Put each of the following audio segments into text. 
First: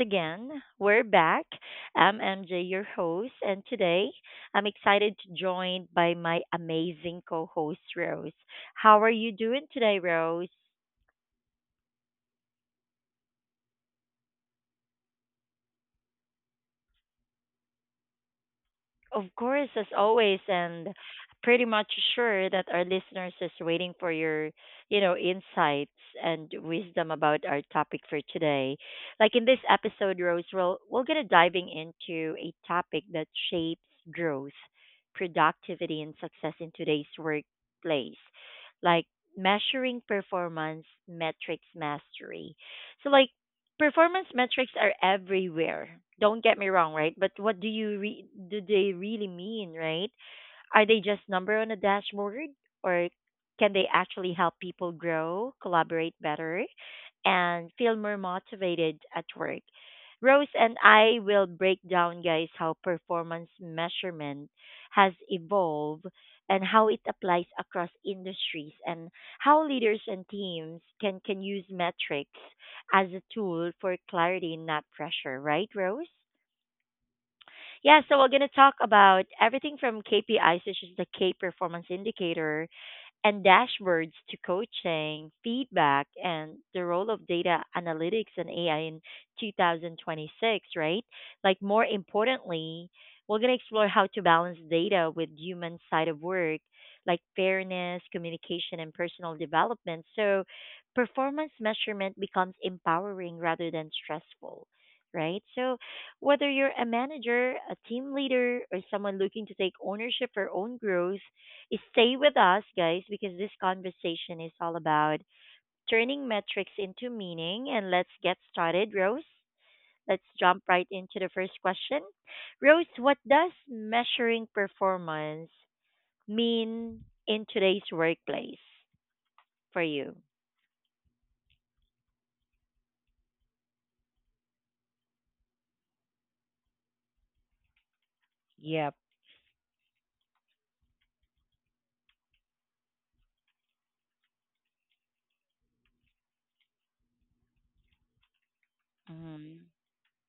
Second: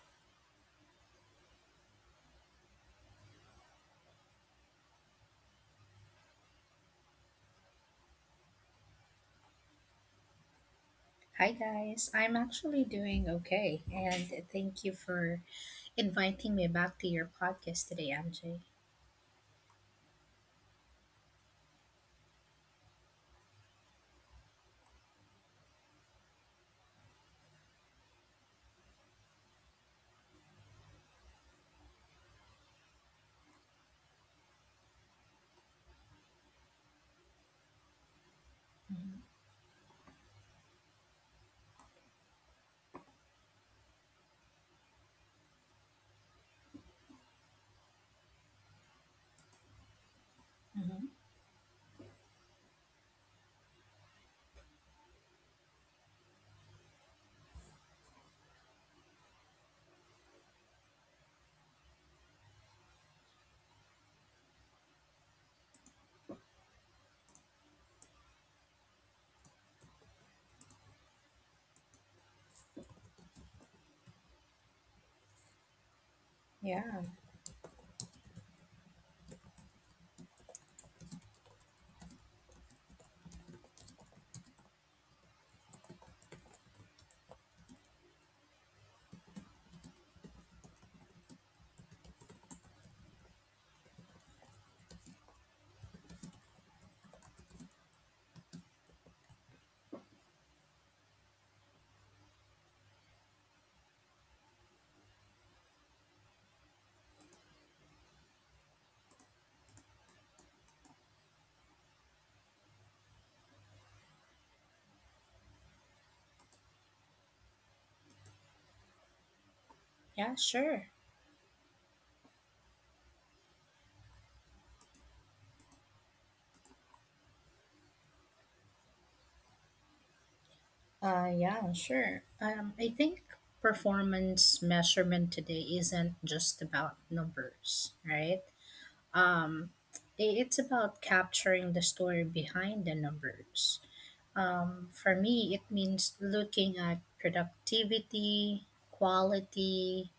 again. We're back. I'm MJ, your host, and today I'm excited to joined by my amazing co-host Rose. How are you doing today, Rose? Hi guys, I'm actually doing okay, and thank you for inviting me back to your podcast today, MJ. Of course, as always, and pretty much sure that our listeners is waiting for your, insights and wisdom about our topic for today. Like in this episode, Rose, we're gonna diving into a topic that shapes growth, productivity, and success in today's workplace, like Mhm, measuring performance metrics mastery. So, like Performance metrics are everywhere. Don't get me wrong, right? But what do you re- do they really mean, right? Are they mhm. just number on a dashboard, or can they actually help people grow, collaborate better, and feel more motivated at work? Rose and I will break down, guys, how performance measurement has evolved and how it applies across industries and how leaders and teams can use metrics as a tool for clarity, not pressure, right, Rose? Yeah, Yeah, so we're going to talk about everything from KPIs, which is the K performance indicator, and dashboards to coaching, feedback, and the role of data analytics and AI in 2026, right? Like, more importantly, we're going to explore how to balance data with human side of work, like fairness, communication, and personal development. So, performance measurement becomes empowering rather than stressful. Right. So, whether you're a manager, a team leader, or someone looking to take ownership for own growth, stay with us, guys, because this conversation is all about turning metrics into meaning. And let's get started, Rose. Let's jump yeah, right into sure. the first question. Rose, what does measuring performance mean in today's workplace for you? Yeah, sure. I think performance measurement today isn't just about numbers, right? Yep, Um, it's about capturing the story behind the numbers. For me, it means looking at productivity, quality,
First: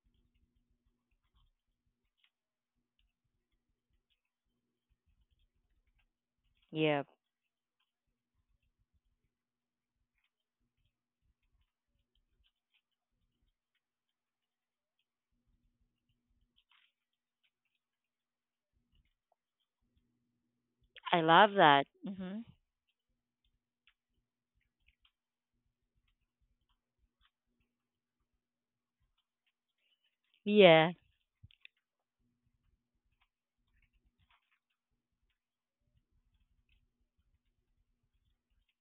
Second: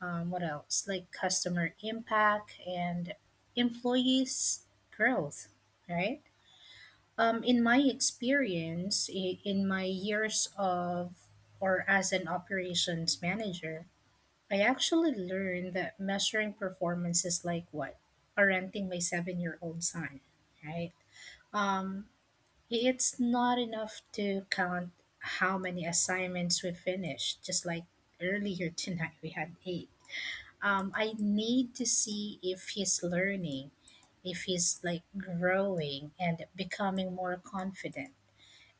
what else like customer impact and employees growth right yep. um, In my years of or as an operations manager, I actually learned that measuring performance is like what parenting my 7 year old son, right? I love that. um, Hmm. it's not enough to count how many assignments we finished. Just like earlier tonight we had eight. Yeah, I need to see if he's learning, if he's like growing and becoming more confident.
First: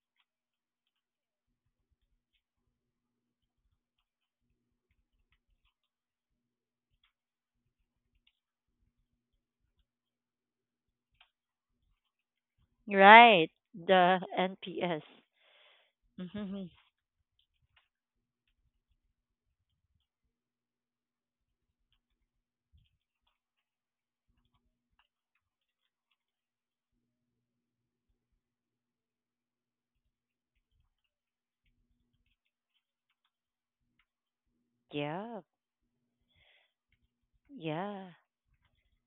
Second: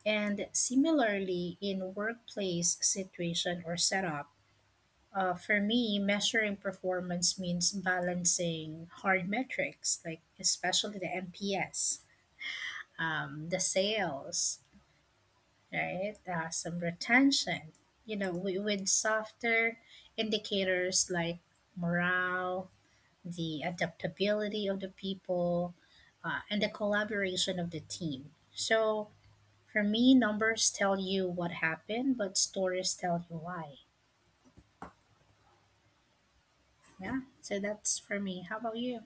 And similarly, in workplace situation or setup, for me, measuring performance means balancing hard metrics, like especially the MPS, right. the The sales, NPS. right? Hmm. Some retention. With softer indicators like morale, the adaptability of the people, and the collaboration of the team. So for me, numbers tell you what happened, but stories tell you why. Yeah. Yeah, so that's Yeah. for me. How about you?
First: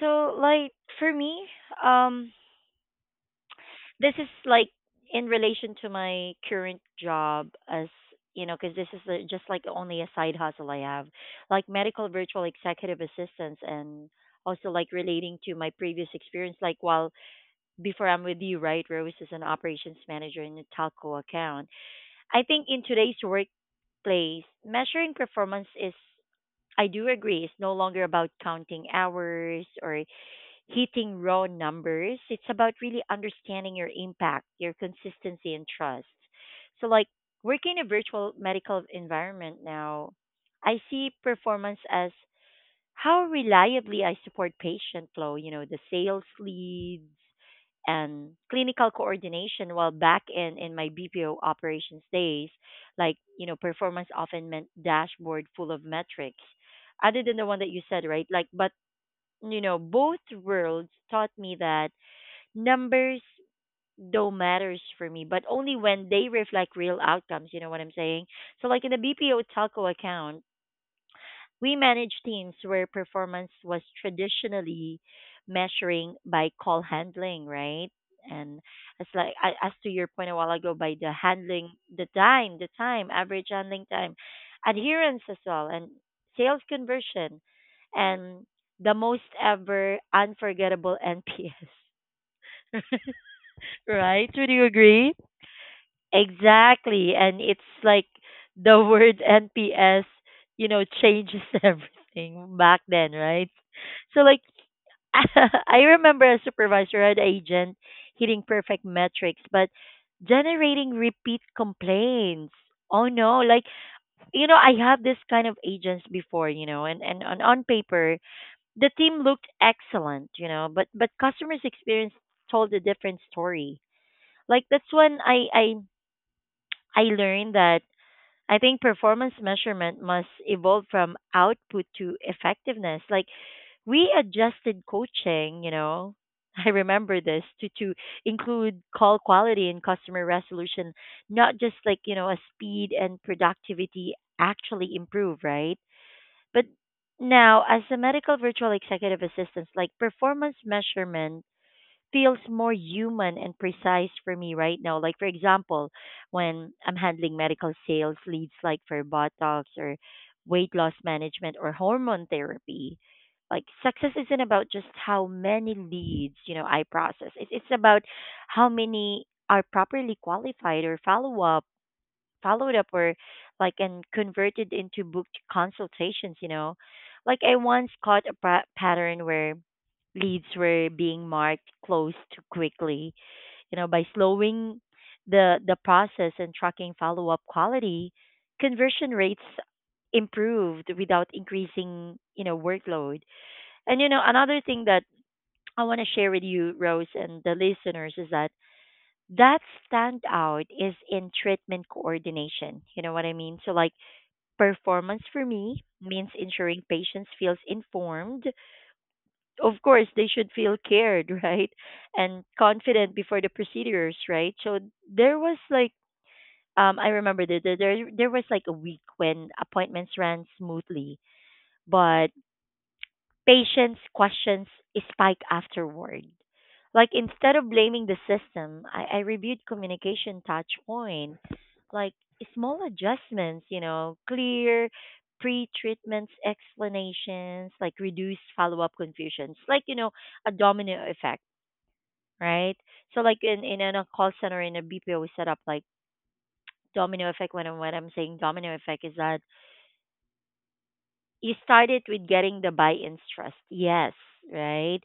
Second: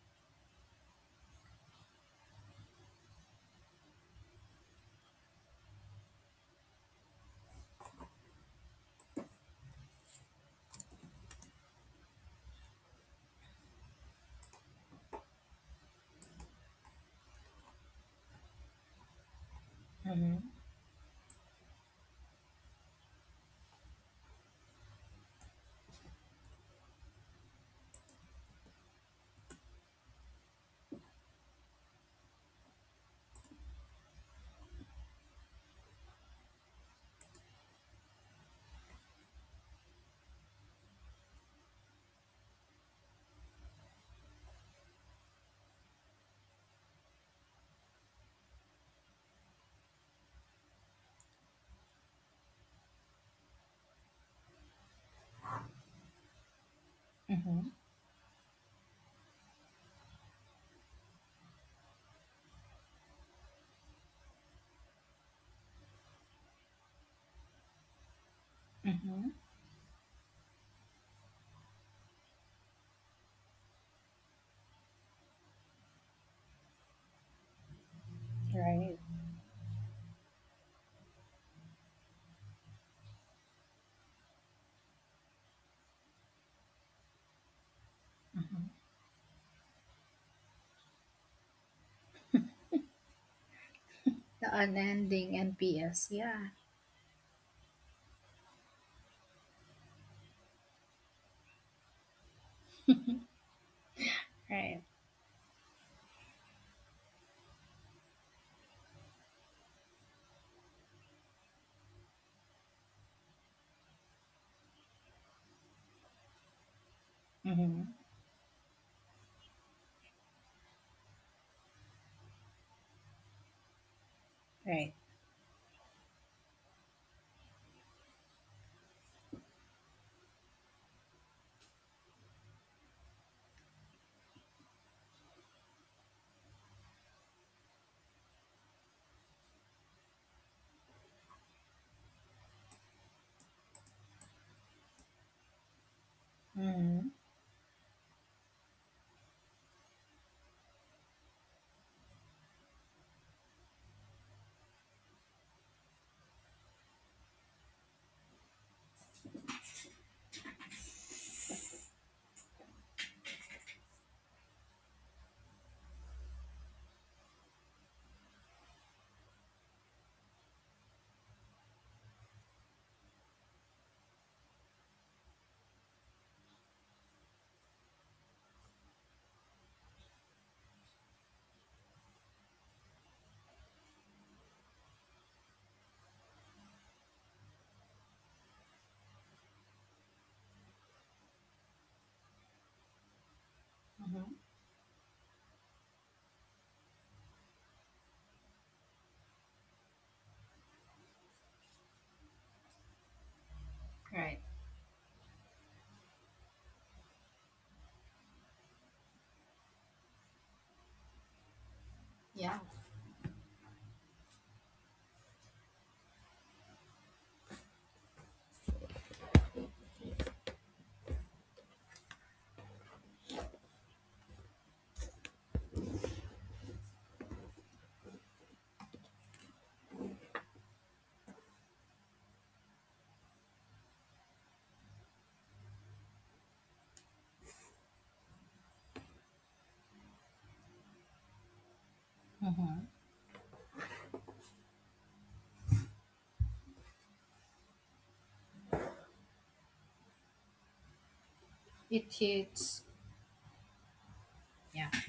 So for me, um, this is like in relation to my current job as because this is a, just like only a side hustle I have like medical virtual executive assistants and also like relating to my previous experience like while before I'm with you right rose is an operations Mm-hmm. manager in a telco account I think in today's workplace measuring performance is I do agree it's no longer about counting hours or hitting raw numbers. It's about really understanding your impact, your consistency, and trust. So, like, working in a virtual medical environment now, I see performance as how reliably I support patient flow, the sales leads and clinical coordination. While back in my BPO operations days, performance often meant dashboard full of metrics. Other than the one Mm-hmm. that you said, right? Like, but both worlds taught me that numbers don't matters for me, but only when they reflect real outcomes, you know what I'm saying? So like in the Mm-hmm. BPO telco account, we managed teams where performance was traditionally measuring by call handling, right? And Right. it's like as to your point a while ago by the handling, average handling time, adherence as well, and sales conversion, and Mm-hmm. the most ever unforgettable NPS. Right? The Would you agree? unending NPS. Yeah, Exactly. And it's like the word NPS, you know, changes everything back then, right? So, like, right. I remember a supervisor had agent hitting perfect metrics, but generating repeat complaints. Oh no, I have this kind of agents before, and on Mm-hmm. paper, the team looked excellent, but customers' experience told a different story. Like, Right. that's when I learned that I think performance measurement must evolve from output to effectiveness. Like we adjusted coaching, I remember this to include call quality and customer resolution, not just a speed and productivity actually improve, right? But Mm-hmm. now as a medical virtual executive assistant, like performance measurement feels more human and precise for me right now. Like for example, when I'm handling medical sales leads like for Botox or weight loss management or hormone therapy, like success isn't about just how many leads, I process. It's about how many are properly qualified or followed up or and converted into booked consultations, you know. Like I once caught a pattern where leads were being marked closed too quickly. You know, by slowing the process and tracking follow up quality, conversion rates improved without increasing, workload. And Mm-hmm. another thing that I want to share with you, Rose, and the listeners is that standout is in treatment coordination. You know what I mean? So like Right. performance for me means ensuring patients feels informed, of course they should feel cared, right, and Yeah. confident before the procedures, right? So there was like, I remember that there was like a week when appointments ran smoothly, but patients' questions spike afterward. Like instead of blaming the system, I reviewed communication touch point, like small adjustments, you know, clear pre-treatments explanations, like reduce follow-up confusions, like you know, a domino effect, right? Mm-hmm. So like a call center in a BPO setup, like domino effect. When I'm saying domino effect is that you started It with getting the hits. buy-in's trust, yes, Yeah. right?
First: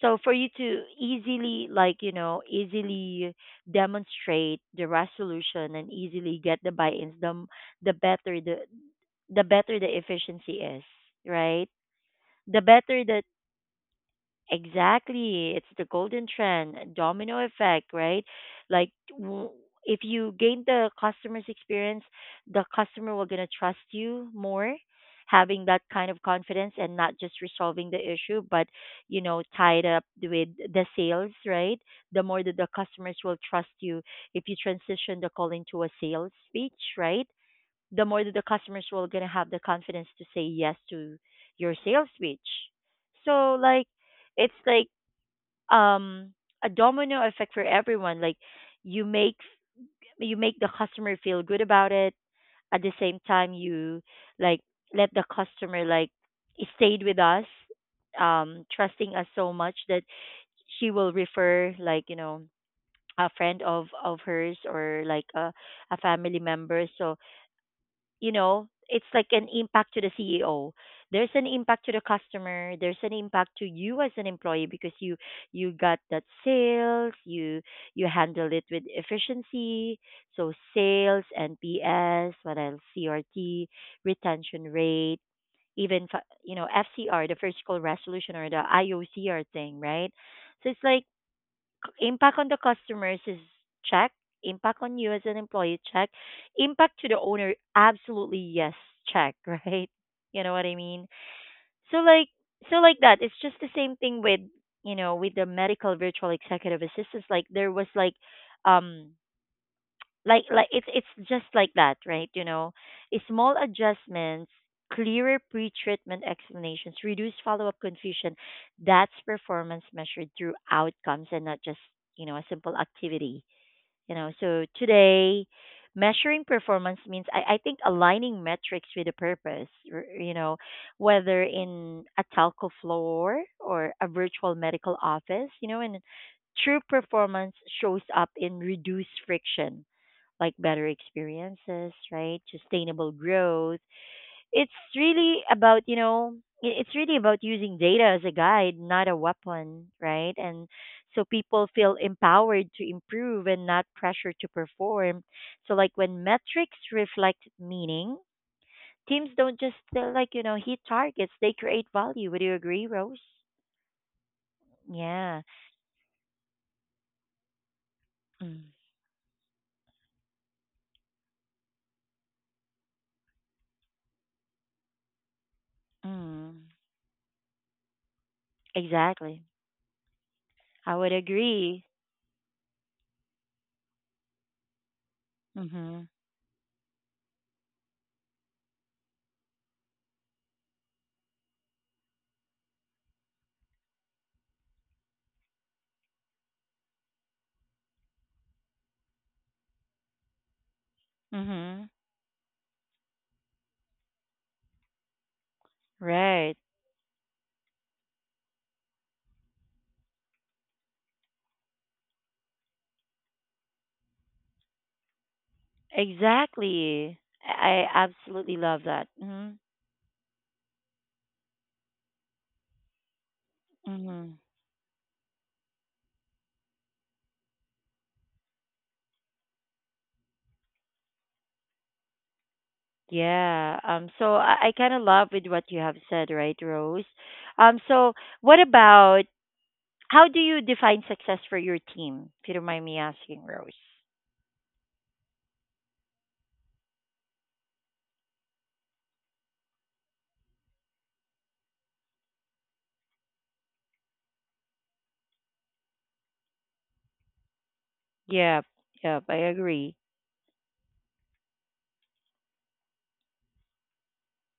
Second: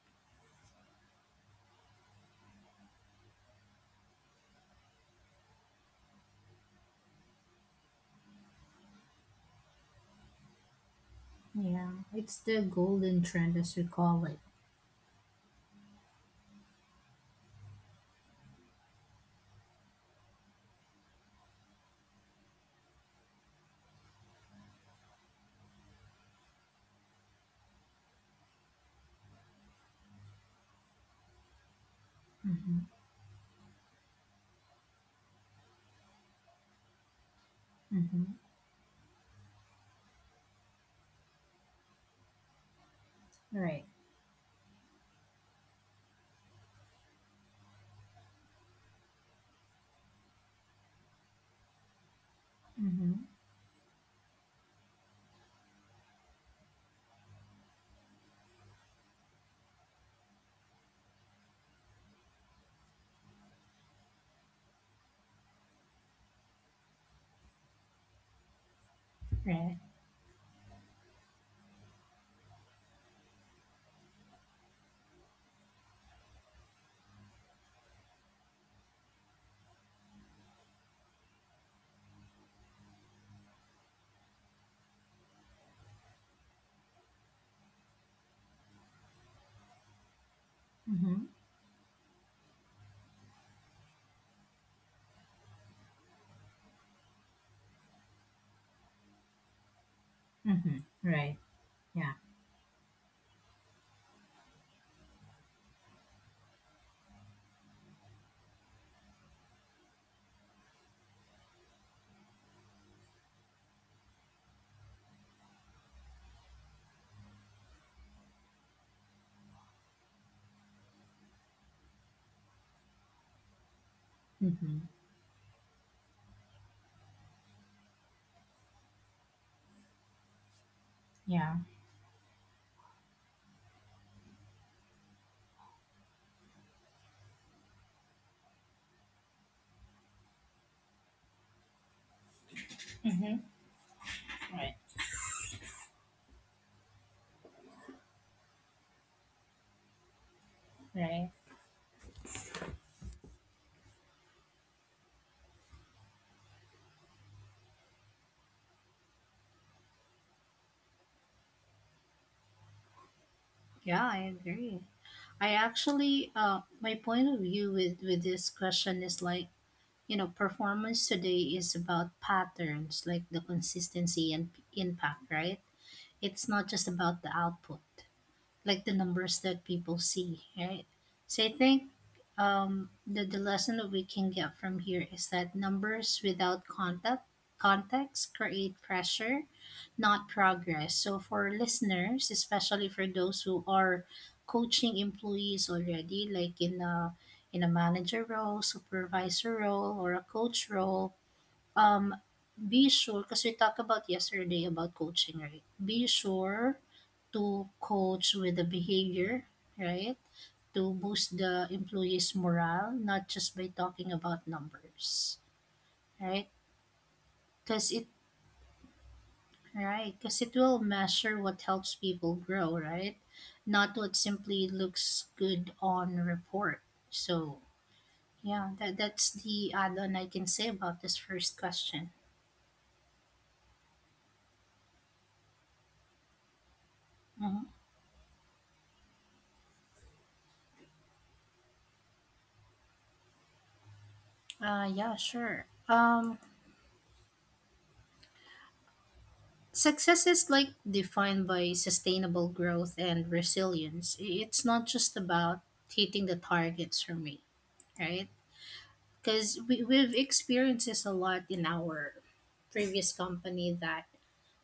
So for you to easily easily demonstrate the resolution and easily get the buy-ins the better the the better the efficiency is, right? Yeah, it's the the better the golden trend as we call it. Exactly. It's the golden trend, domino effect, right? Like w- if you gain the customer's experience, the customer will gonna trust you more, having that kind of confidence and not just resolving the issue, but you know, tied up with the sales, right? The more that the Mm-hmm. customers will trust you if you transition the call into a sales speech, right? The more Mm-hmm. that the customers will gonna have the confidence to say yes to your sales pitch. So like Right. it's like um a domino effect for everyone. Like you make you make the customer feel good about it. At the Mm-hmm. same time you like let the customer stayed with us, trusting us so much that she will refer like, you know, a friend of hers or like a family member. So you know, it's like an Right. impact to the CEO. There's an impact to the customer. There's an impact to you as an employee because you got that sales. You handle it with efficiency. So sales, NPS, what else? CRT, retention rate, even you know FCR, the first call resolution or the IOCR thing, right? So it's like Mm-hmm. impact on the customers is check. Impact on you as an employee, check. Impact to the owner, absolutely yes, check, right? You know what I Mm-hmm. mean? Right. So Yeah. like so like that. It's just the same thing with you know, with the medical virtual executive assistants. Like there was like um it's just like that right you know. Eh, small adjustments, clearer pre-treatment explanations reduce follow-up confusion. That's performance measured through outcomes and not just you know a simple activity you know. So Mm-hmm. today measuring performance means I think aligning metrics with a purpose you know, whether Yeah. in a telco floor or a virtual medical office you know, and true performance shows up in reduced friction, like better experiences, right? Sustainable Mm-hmm. growth. It's Right. really about, you know, it's really about using data as a guide, not a weapon, right? And so Right. people feel empowered to improve and not pressure to perform. So like when metrics reflect meaning, teams don't just hit targets, they create value. Would you agree, Rose? Yeah, I agree. Yeah. I actually, my point of view with this Mm. question is like, you know, performance today is about patterns, like the consistency and impact, right? It's Mm. not just about the output, like the numbers Exactly. that people see, right? I would So I agree. think the lesson that we can get from here is that Mhm. numbers without contact context create pressure, not progress. So for listeners, especially for those who are coaching employees already, like in a manager role, supervisor role, or a coach role, Mhm. um, be sure, because we talked about yesterday about coaching, right? Be Right. sure to coach with the behavior, right? To boost the employees' morale, not just by talking about numbers, right? Exactly. Because I it, absolutely love that. Hmm. right? Because it will measure what helps people grow, right? Not what Hmm. simply looks good on report. So yeah, that's the add-on I can say about this first question. Yeah. So I kind of love with what you have said, right, Rose? Mm-hmm. So what about how do you define success for your team? If you don't mind me asking, Rose. Uh, yeah, sure. Um, Success is like defined by sustainable growth and resilience. It's not just about hitting the targets for me, right? Yep. Yep. I Because agree. we've experienced this a lot in our previous company that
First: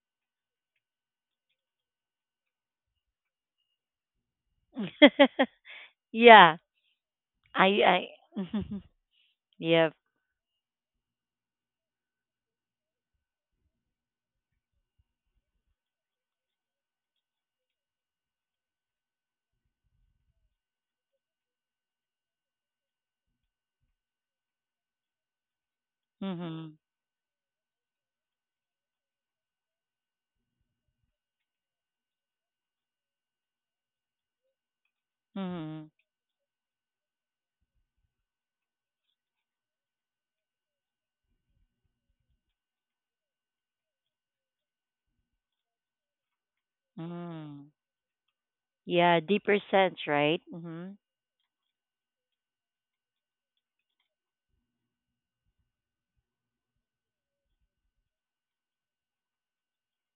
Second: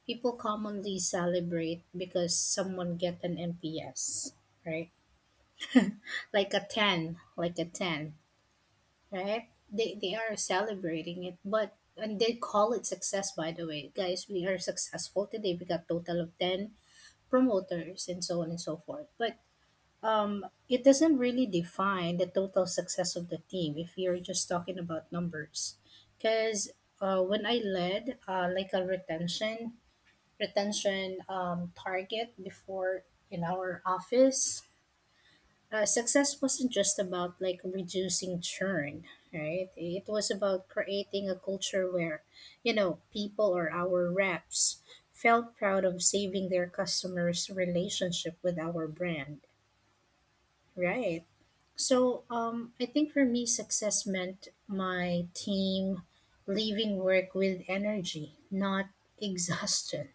people commonly celebrate because someone get an NPS, right? Like Yeah. a 10, like a I. 10, I. right? Yep. They are celebrating it, but and they call it success. By the way guys, we are successful today, we got total of 10 promoters and so on and so forth. But it doesn't really define the total success of the team if you're just talking about numbers. Because Mhm. When I led like a retention target before in our office, Mhm. success wasn't just about like reducing churn, right? It was about creating a culture where you know people or our reps felt proud of saving their customers Mhm. relationship with our Yeah. brand, Deeper sense, right? Mhm. right? So I think for me success meant my team leaving work with energy, not exhaustion,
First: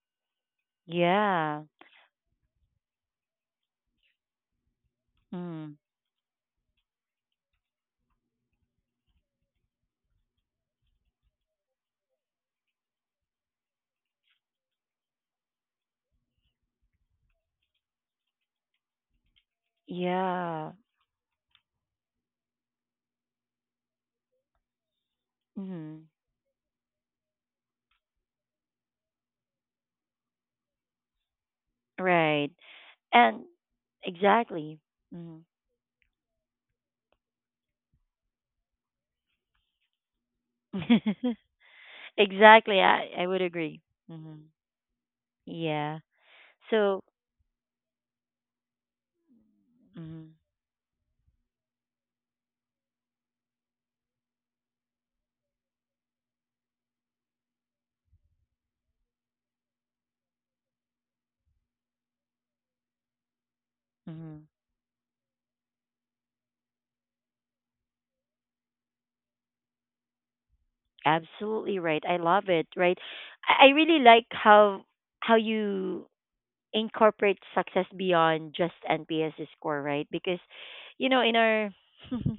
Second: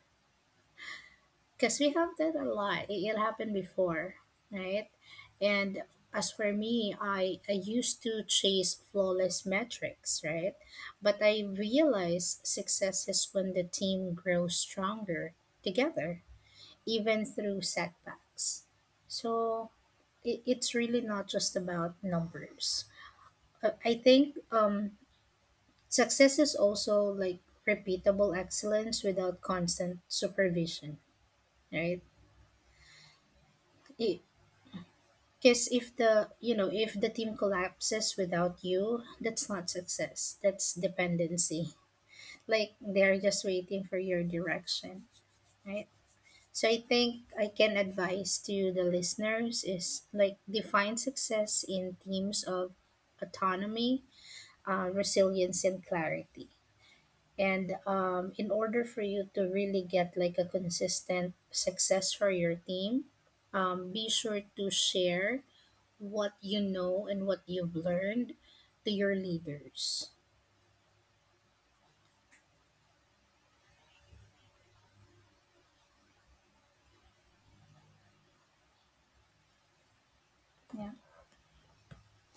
Yeah. because we have that a lot. It happened before, right? Mhm. And as for me, I used to chase flawless metrics, right? But I realize success is when the team grows stronger together, even through setbacks. So it's Yeah. really not just about numbers. I think Mhm. success is also like repeatable excellence without constant supervision, right? Right. And exactly. Mhm. Because if the you know, if the team collapses without you, that's not success. That's dependency. Like Exactly. They're I would just agree. waiting for your Mhm. direction, right? Yeah. So I So, think I can advise to the listeners is mhm. like define success in themes of autonomy, resilience, and clarity. And in order for you to really get like a consistent success for your team, be sure Mhm. to share what you know and what you've learned to your leaders. Absolutely right. I love it. Right. I really like how you incorporate success beyond just NPS score, right? Because Yeah. you know, in our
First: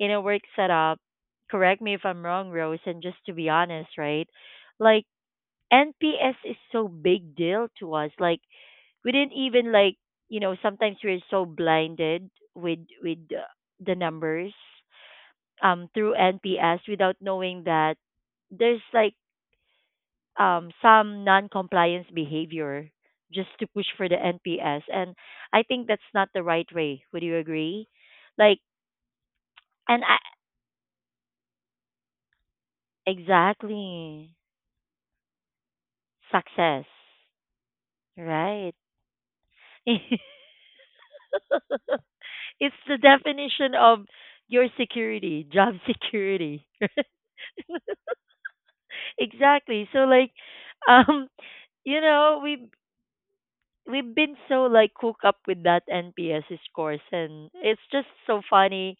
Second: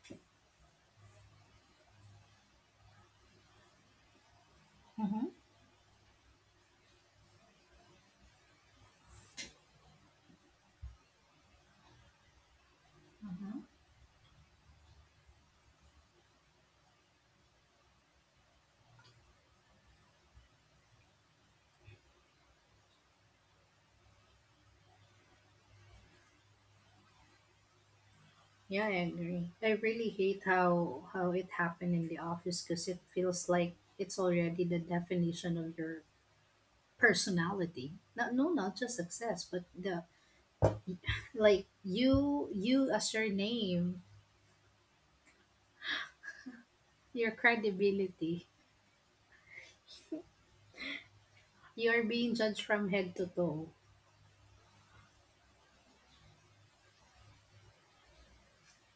in our work setup, correct me if I'm wrong, Rose, and just to be honest, right? Like Mm-hmm. NPS is so big deal to us. Like we didn't even like you know sometimes we're so blinded with Huh. the numbers through NPS without knowing that there's like some non-compliance behavior just to push for the NPS and I think that's not the right way. Would you agree? Like Yeah, I agree. I and really I, hate how it happened in the office because it feels like it's exactly, already the definition of your success, personality. Not No, right? not just success, but the like It's you the as your definition of name, your security, job security. your credibility. Exactly. So like um You you are being know, judged we from head to toe. we've been so like cooked up with that NPS scores, and it's just so funny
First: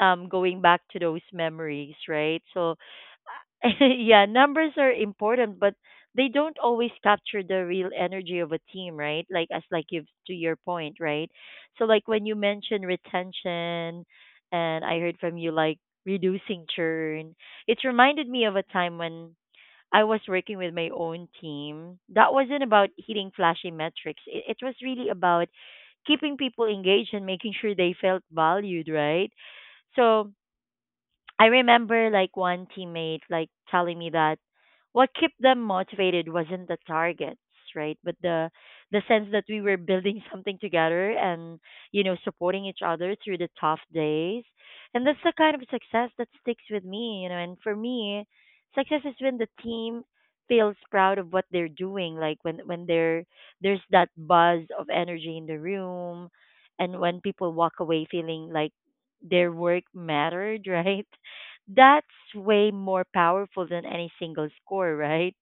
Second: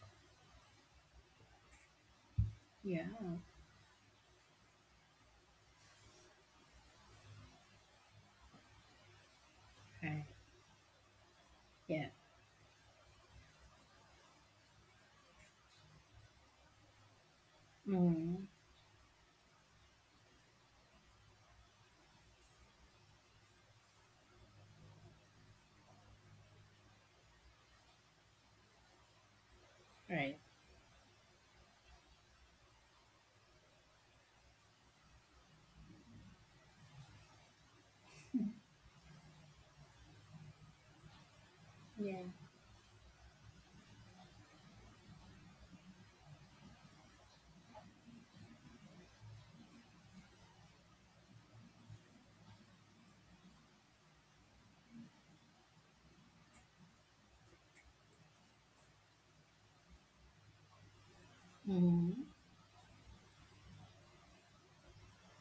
going back to those memories, right? So Yeah. yeah, numbers are important, but they don't always capture the real energy of a team, right? Like as like you've Okay. to your point, right? So like Yeah. when you mentioned retention and I heard from you like reducing churn, it reminded me Mm. of a time when I was working with my own team. That wasn't about hitting flashy metrics. It was really about keeping people engaged and making sure they felt valued, right? So Right. I remember like one teammate like telling me that what kept them motivated wasn't the targets, right? But the sense that we were building something together and, you know, Yeah. supporting each other through the tough days. And that's the kind of success that sticks with me, you know, and for me, success is when the team feels proud of what they're doing, like when there's that buzz of energy in the room, and when people walk away feeling like their work mattered, right? That's Mm-hmm. way more powerful than any single score, right?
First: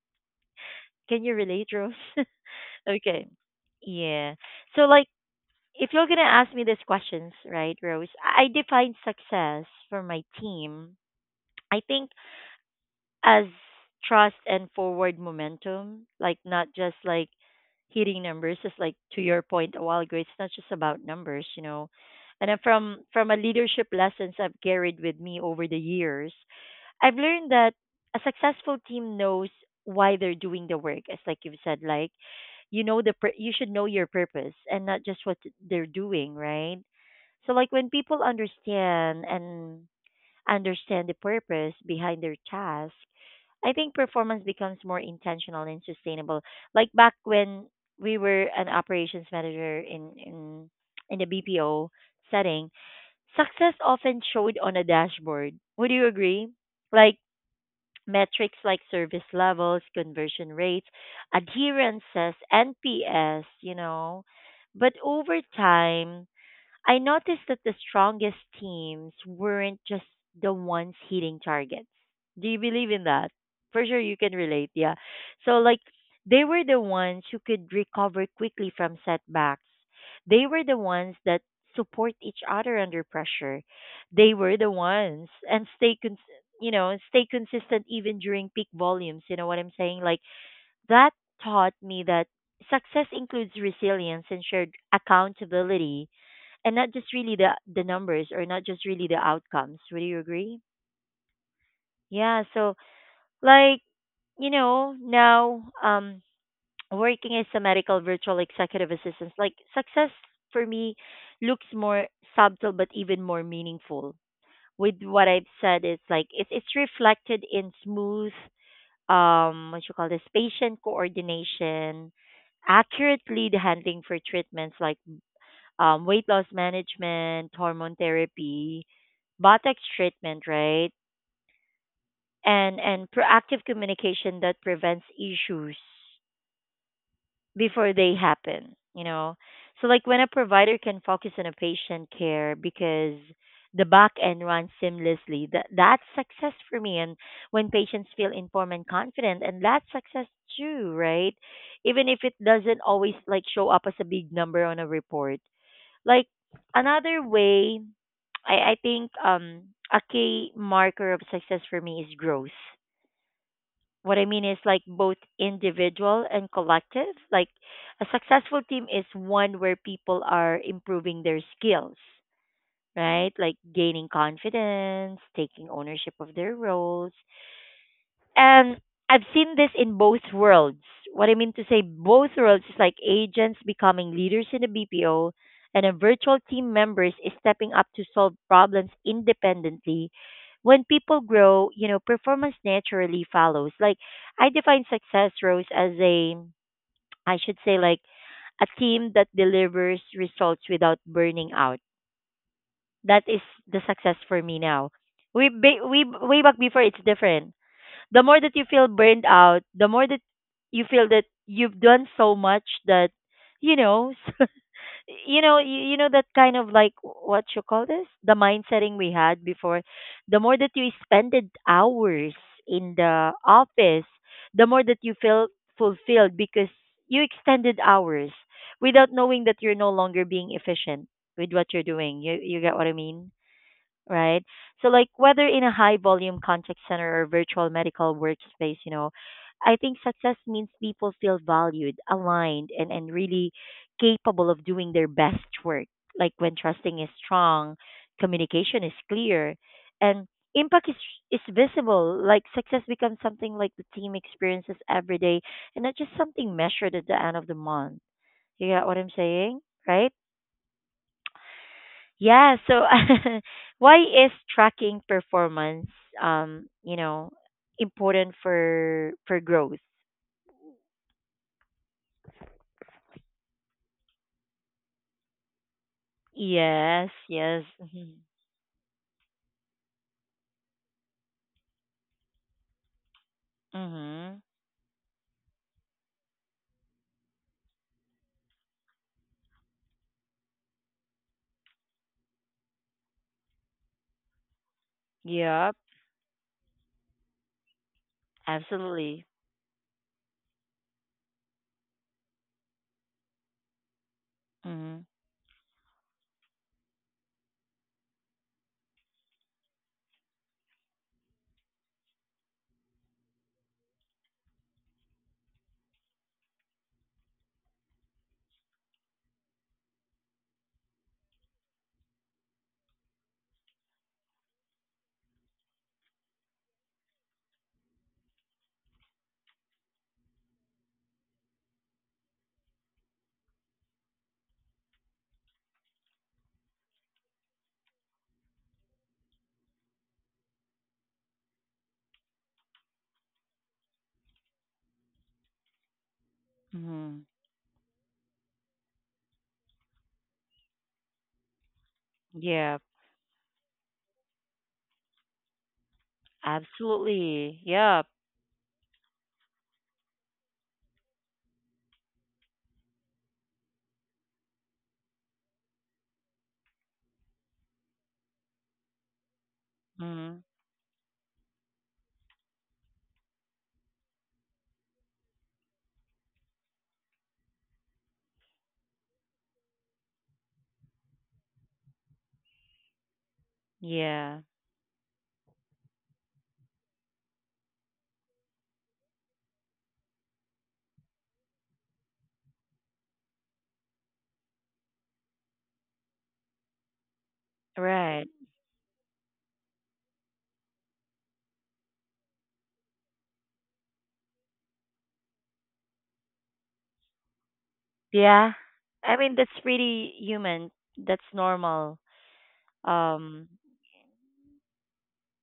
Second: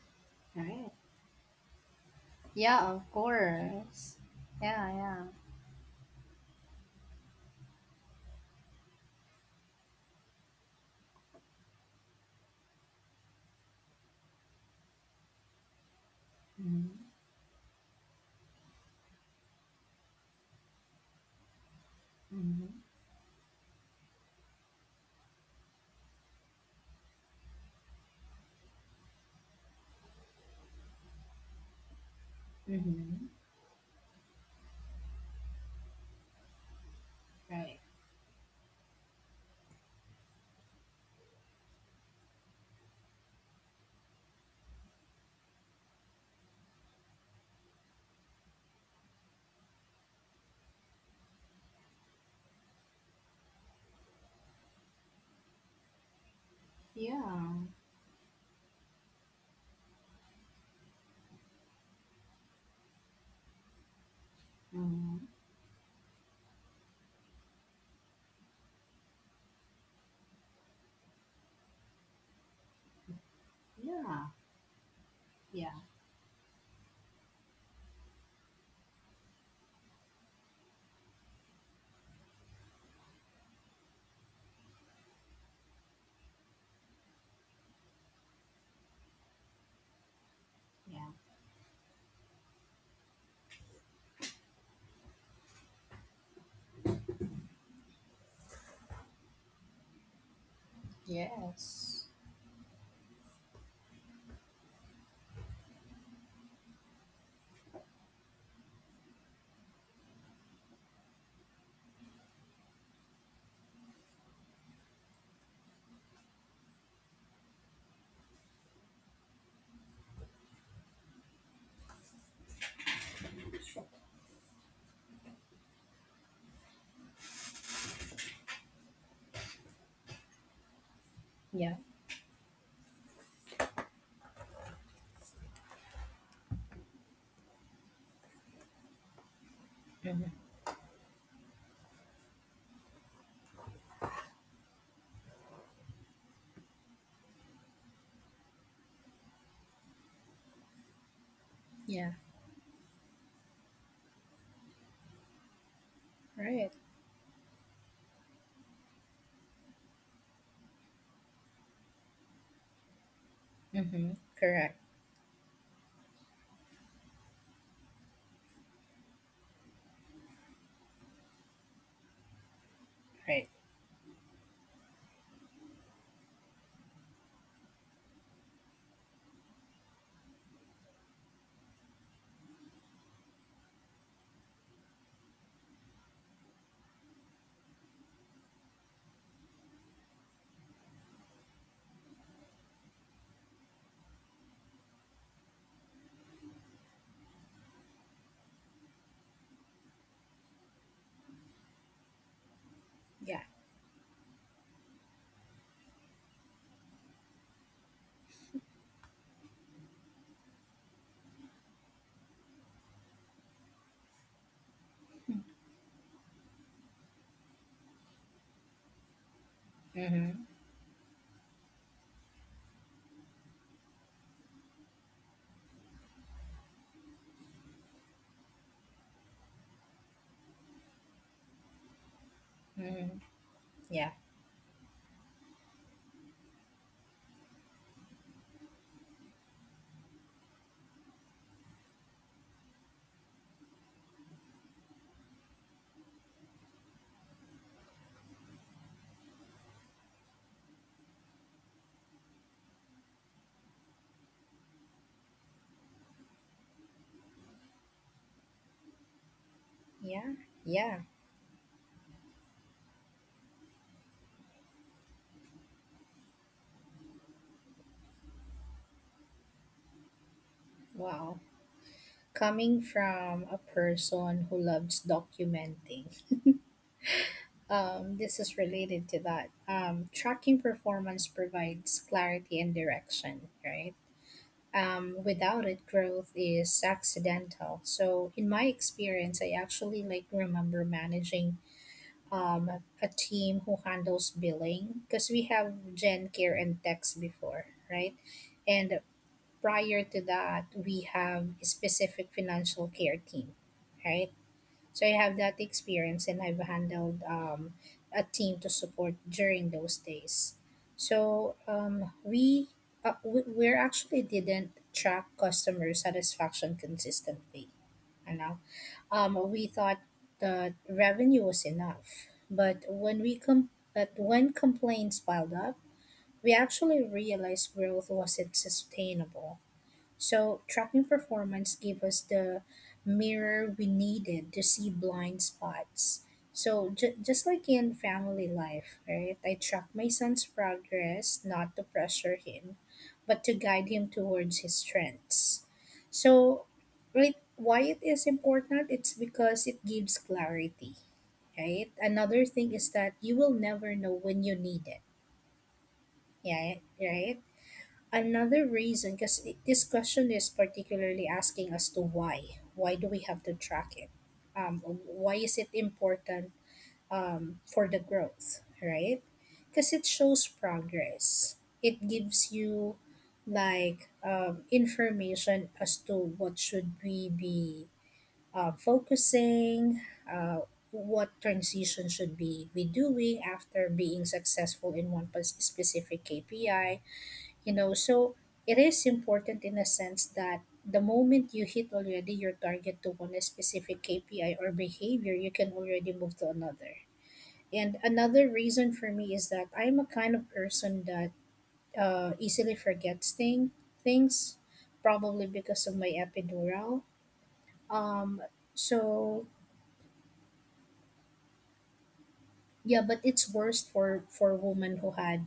Right. Can you relate, Rose? Yeah, of Okay. course. Yeah. So Yeah, like yeah. if you're gonna ask me these questions, right, Rose, I define success for my team. I think as trust and forward momentum, like not just Mhm. like hitting numbers, just like to your point a while ago, it's not just about numbers, you know. And then Mhm. from a leadership lessons I've carried with me over the years, I've learned that a successful team knows why they're doing the work. As like you've said, like you know Mhm. You should know your purpose, and not just what they're doing, right? So like Right. when people understand the purpose behind their task, I think performance becomes more intentional and sustainable. Like back when we were an operations manager in the BPO setting, success often showed on a dashboard. Would you agree? Like Yeah. metrics like service levels, conversion rates, adherences, NPS, you know. But Mhm. over time, I noticed that the strongest teams weren't just the ones hitting targets. Do you believe in that? For sure, you Yeah. can relate. Yeah. So, Yeah. like, they were the ones who could recover quickly from setbacks. They were the ones that support each other under pressure. They were the ones and you know, stay consistent even during peak volumes. You know what I'm saying? Like, Yeah. that taught me that success includes resilience and shared accountability, and not just really the numbers, or not just really the outcomes. Would you agree? Yes. Yeah. So like you know now working as a medical virtual executive assistant, like success for me looks more subtle but even more meaningful. With what I've said, it's like it's reflected in smooth what you call this patient coordination, accurate lead handling for treatments like weight loss management, hormone therapy, botox treatment, right? Yeah. And proactive communication that prevents issues before they happen, you know. So like when a Mhm. provider can focus on a patient care because the back end runs seamlessly, that's success for me. And when patients feel informed and confident, and that's success too, right? Even Yeah. if it doesn't always like show up as a big number on a report, like Right. another way, I think a key marker of success for me is growth. Mhm. What I mean is Correct. like both individual and collective. Like a successful team is one where people are improving their skills, right? Right. Like gaining confidence, taking ownership of their roles, and I've seen this in both worlds. What I mean to say, both worlds is like agents becoming leaders in the BPO, and a virtual team members is stepping up to solve problems independently. When people grow, you know, performance naturally follows. Like I define success, Rose, as a, I should say like a team that delivers results without burning out. That Yeah. is the success for me now. We, way back before, it's different. The more that you feel burned out, the more that you feel that you've done so much that you know, you know, you know that kind of like what you call this, the mind setting we had before. The Mhm. more that you spended hours in the office, the more that you feel fulfilled because you extended hours without knowing that you're no longer being efficient with what you're doing. You get what I Mhm. mean? Yeah. Right? So like whether in a high volume contact center or virtual medical workspace, you know, I think success means people feel valued, aligned, and really capable of doing their best work. Like when trusting is strong, communication is clear, and impact is visible. Like success becomes something like the team experiences every day, and not just something measured at the end of the month. You get what I'm saying, right? Yeah. Yeah. Yeah, so why is tracking performance, you know, important for growth? Wow. Coming from a person who loves documenting, Yes, yes. Mhm. this is related to that. Tracking performance provides clarity and direction, right? Mhm. Without it, growth is accidental. So in my experience, I actually like remember managing um, a team who handles billing because we have Yep, gen care and tax before, right? And absolutely. prior to that, we have a specific financial care team, right? So I Mhm. have that experience and I've handled a team to support during those days. So we we're actually didn't track customer satisfaction consistently. You know, we thought the revenue was enough, but but when complaints piled up, we actually realized growth wasn't sustainable. So tracking performance gave us the mirror we needed to see blind spots. So just like in family life, right? I track my son's progress not to pressure him, but to guide him towards his strengths. So Mhm. right, why it is important? It's because it gives clarity, right? Another thing Yep, is that you will never know when you need it, yeah, right? absolutely. Yep. Another reason, because this question is particularly asking as to why. Why do we have to track it? Why is it important for the growth, right? Because it shows Mhm. progress. It gives you like information as to what should we be focusing, what transition should be we doing after being Yeah. successful in one specific KPI, you know. So it is important in a sense that the moment you hit already your target to one specific KPI or behavior, you can already move to another. And Right. another reason for me is that I'm a kind of person that easily things, probably because of my epidural. um, Yeah. I mean, so that's pretty human. That's normal. yeah, but it's Um worst for women who had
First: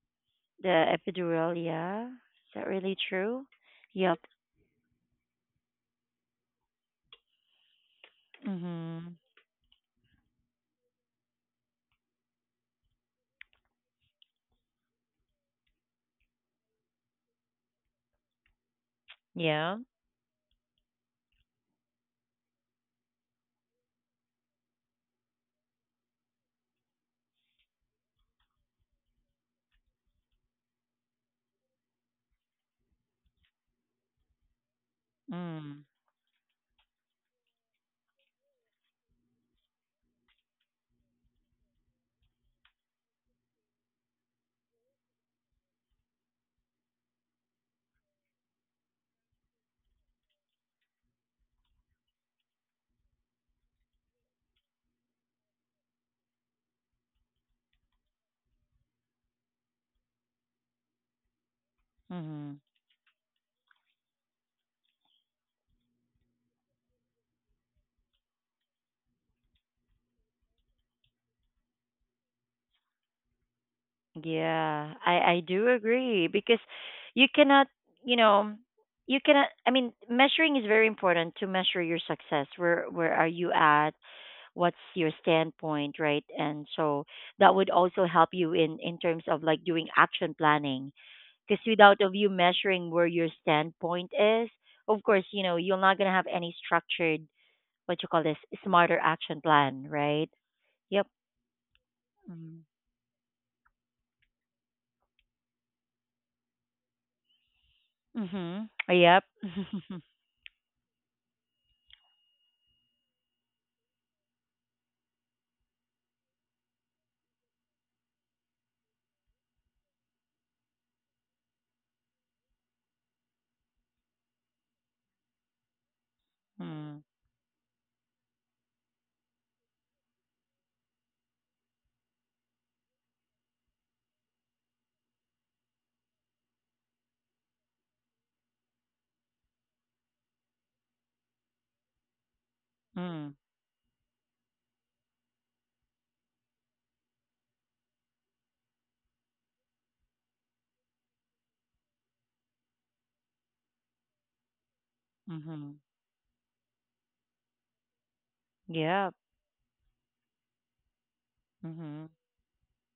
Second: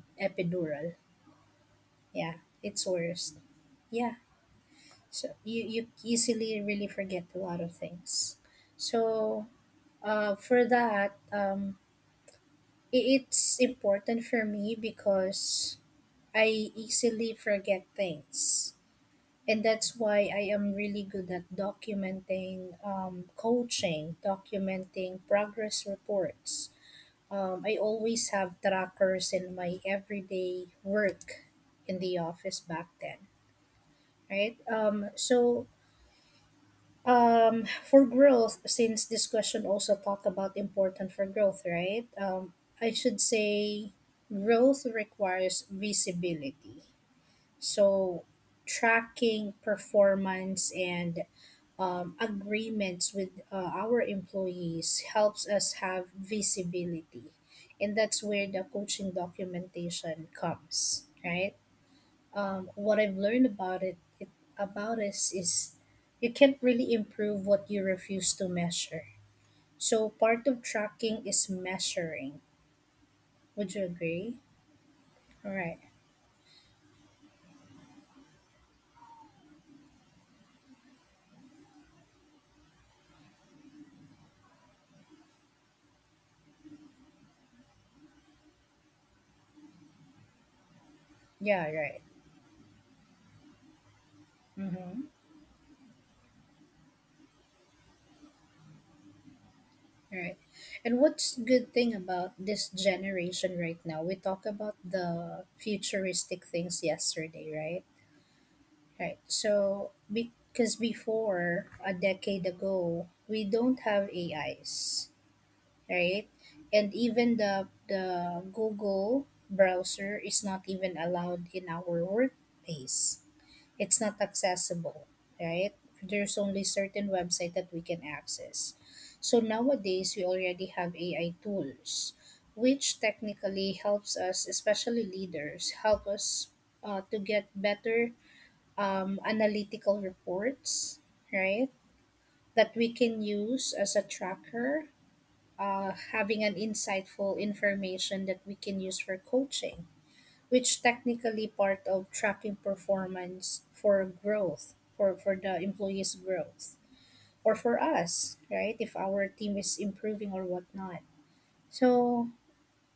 the epidural. epidural, yeah. Yeah, Is that it's really worst. true? Yeah. Yep. So you easily really forget a lot of things. Mhm. So for that, it's important for me because I easily forget things. And Yeah. that's why I am really good at documenting, coaching, documenting progress reports. I always have trackers in my everyday work in the office back then, right? Mm. For growth, since this question also talk about important for growth, right? I should say growth requires visibility. So tracking performance and agreements with our employees helps us have visibility. And that's where the coaching documentation comes, right? Mhm. What I've learned about it, it about us is you can't really improve what you refuse to measure. So part of tracking is measuring. Would you agree? Yeah. I do Right. agree because you cannot, you know, you cannot I mean, measuring is very important to measure your success. Where are you at? What's your standpoint, right? And so that would also help you in terms of like doing action planning, because Yeah. Right. without of you measuring where your standpoint is, of Mm-hmm. course, you know, you're not going to have any structured what you call this smarter action plan, right? Right. And Yep. what's good thing about Mm. this generation right now? We talk about the futuristic things yesterday, right? Mhm. Right. Yep. So because before a decade ago, we don't have AIs, right? And even the Google browser is not even allowed in our workplace. It's not accessible, right? There's only Mm. certain website that we can access. So nowadays we already have AI tools, which technically helps us, especially leaders, help us to get better analytical reports, right? That we can Mm. use as a tracker, having an insightful information that we can use for coaching, which technically part of tracking performance for growth, for the Mhm. employee's growth, or for us, right? If Yep. our team is improving or whatnot. Mhm. So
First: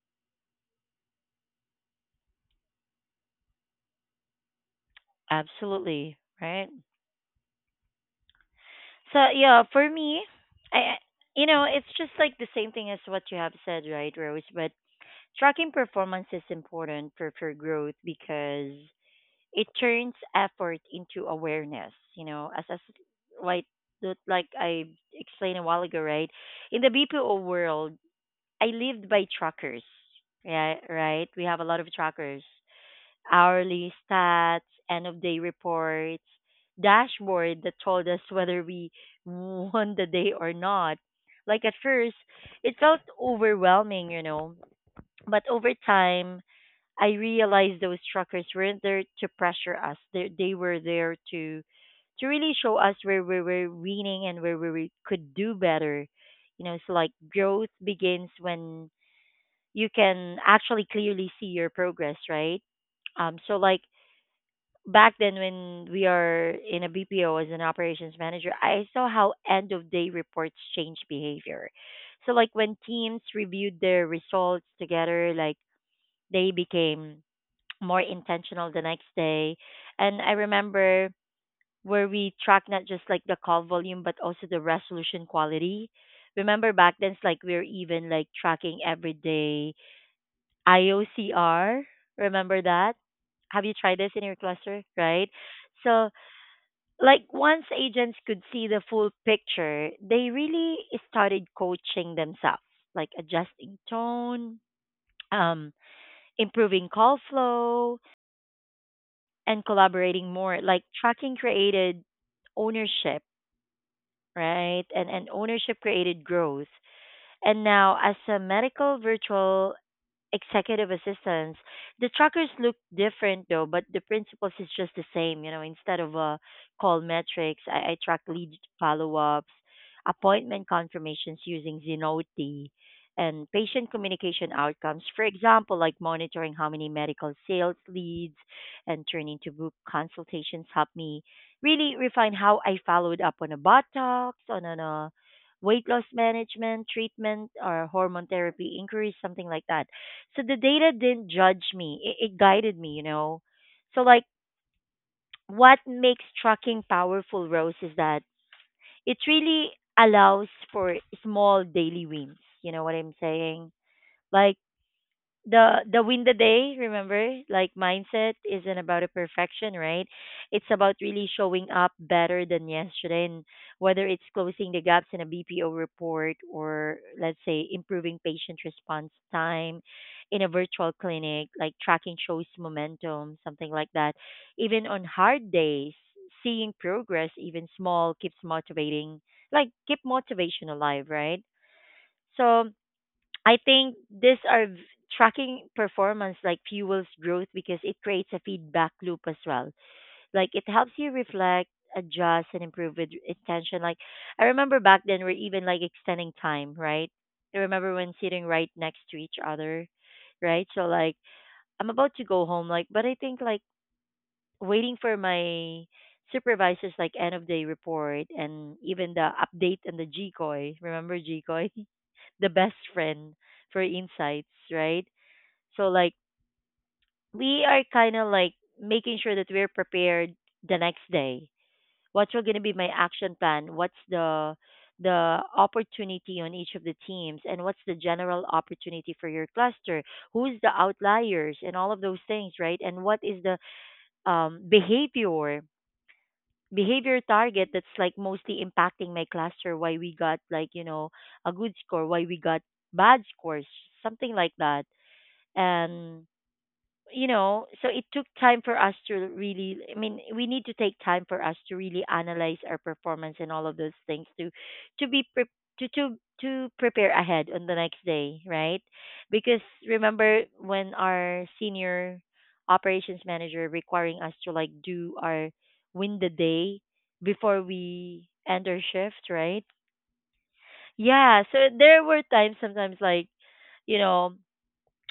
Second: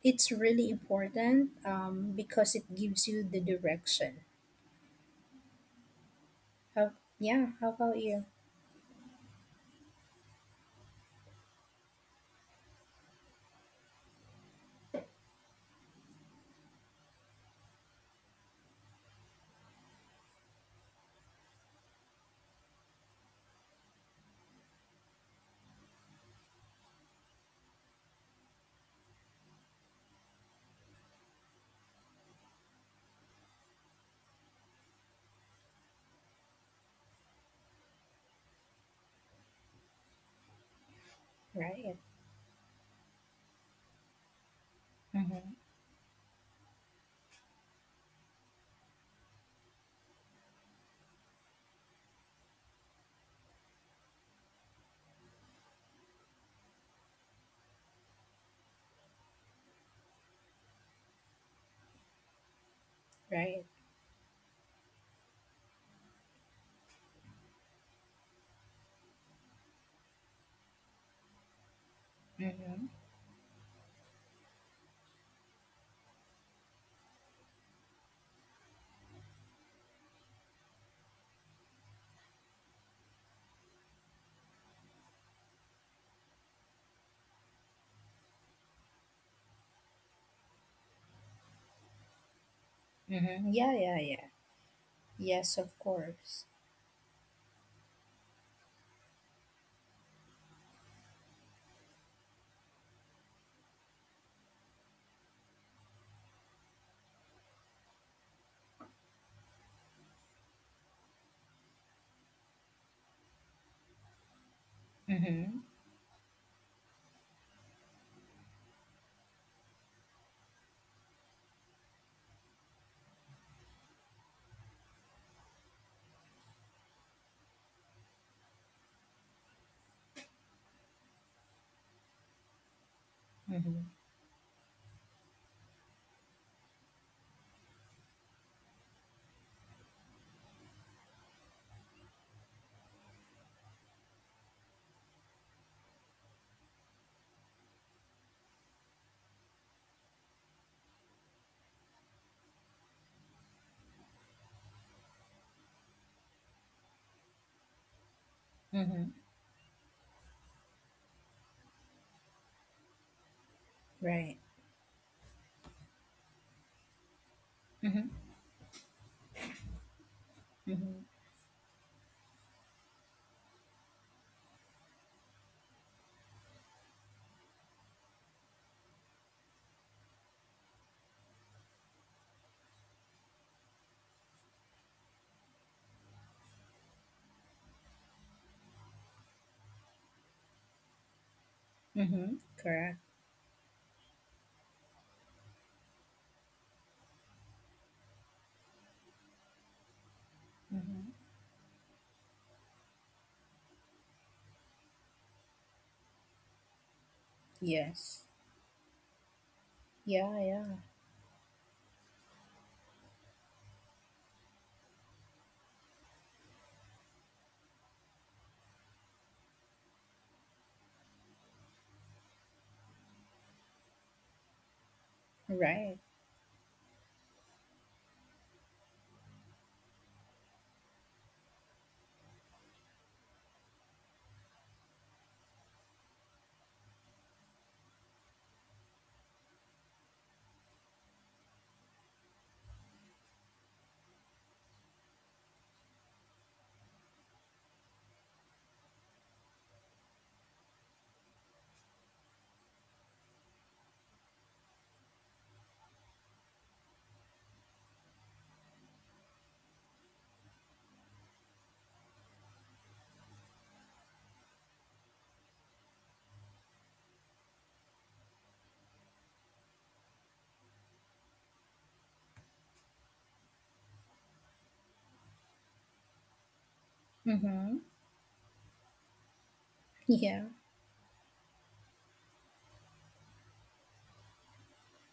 it's really important, because it gives you the direction. Absolutely. Right. How, yeah, how about you? So yeah, for me, I I- you know, it's just like the same thing as what you have said, right, Rose? But tracking performance is important for growth because it turns effort into awareness. You know, as like I explained a while ago, right? In the BPO world, I lived by trackers. Yeah, right. We have a lot of trackers. Hourly stats, end of day reports, dashboard that told us whether we won the day or not. Like at Right. first, it felt overwhelming, you know. But Mm-hmm. over time, I realized those trackers weren't there to pressure us. They were there to really show us where we were winning and could do better. You know, so like growth begins when you can actually clearly see your progress, right? So Right. like back then when we are in a BPO as an operations manager, I saw how end of day reports change behavior. So like when Mm-hmm. teams reviewed their results together, like they became more intentional the next day. And I remember where we track not just like the call volume but also the resolution quality. Remember back then it's like we are even like tracking every day IOCR. Remember that? Mm-hmm. Have Yeah, you tried yeah, this in yeah. your cluster? Right? Yes, of So, course. like, once agents could see the full picture, they really started coaching themselves, like adjusting tone, um, improving call flow, and collaborating more. Like, tracking created ownership, right? And, Mm-hmm. ownership created growth. And now, as a medical virtual executive assistants. The trackers look different though, but the principles is just the same. You know, instead of call metrics, I track lead follow ups, appointment confirmations using Zenoti, and Mm-hmm. patient communication outcomes. For example, like monitoring how many medical sales leads and turning to book consultations helped me really refine how I followed up on a Botox, on a weight loss management, treatment, or hormone therapy inquiries, something like that. So the data didn't judge me, it guided me, you know. So like what makes trucking powerful, Rose, is that Mm-hmm. it really allows for small daily wins, you know what I'm saying, Right. like the win the day, remember, like Mhm. mindset isn't about a perfection, right? It's about Mhm. really showing up better than yesterday, and whether it's closing the gaps in a BPO report or let's say improving patient response time in a virtual clinic, like tracking shows momentum, something like that. Even on hard days, seeing progress, even small, keeps motivating, like keep motivation alive, right? Mhm. So Correct. I think these are tracking performance like fuels growth because it creates a feedback loop as well. Like it helps you Mhm. reflect, adjust, and improve with intention. Like I remember back then we're even like extending time, right? I remember when Yes. sitting right next to each other, Yeah. right? Yeah. So like I'm about to go home, like but I think like waiting for my supervisor's like end of day report and even the update and the GCOI. Remember GCOI? The best friend for insights, right? So Right. like we are kind of like making sure that we're prepared the next day. What's going to be my action plan? What's the opportunity on each of the teams, and what's the general opportunity for your cluster? Who's the outliers and all of those things, right? And what is the um, behavior behavior target that's like mostly impacting my cluster? Why we got like a good score? Why we got bad scores? Something like that. And so it took time for us to really, I mean, we need to take time for us to really analyze our performance and all of those things to to be pre- to to to prepare ahead on the next day, right? Because remember when our senior operations manager requiring us to like do our win the day before Mhm. we end our shift, right? Yeah. Yeah, so there were times sometimes like you know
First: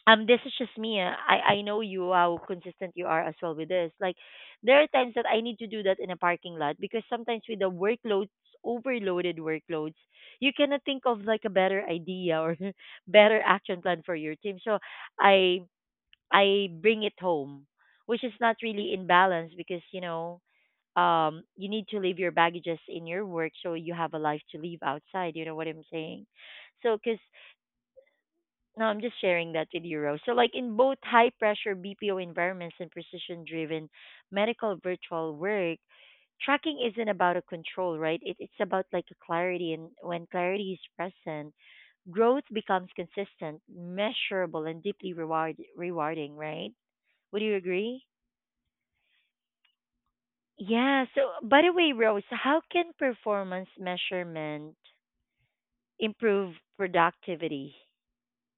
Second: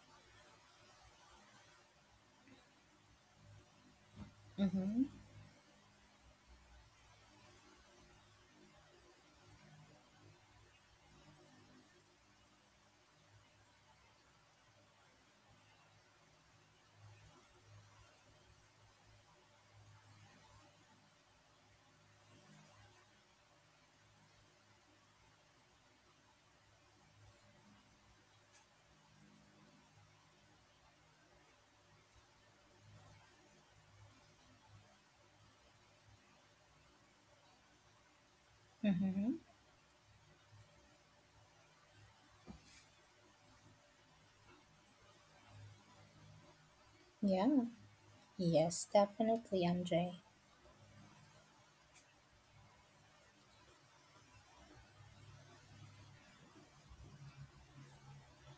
this is just me. I know you, how consistent you are as well with this, like there are Mhm. times that I need to do that in a parking lot, because sometimes with the workloads, overloaded workloads, you cannot think of like a better idea or better action plan for your team. So i I bring it home, which is not really in balance, because you need to leave your baggages in your work, so you have a life to live outside. You know what I'm saying? So because no, I'm just sharing that with you, Rose. So, like, in both high pressure BPO environments and precision driven medical virtual work, tracking isn't about a control, right? It's about like a Mhm. clarity. And when clarity is present, growth becomes consistent, measurable, and deeply rewarding, right? Would you Yeah. agree? Yes. Definitely, MJ. Yeah. So, by the way, Rose, how can performance measurement improve productivity?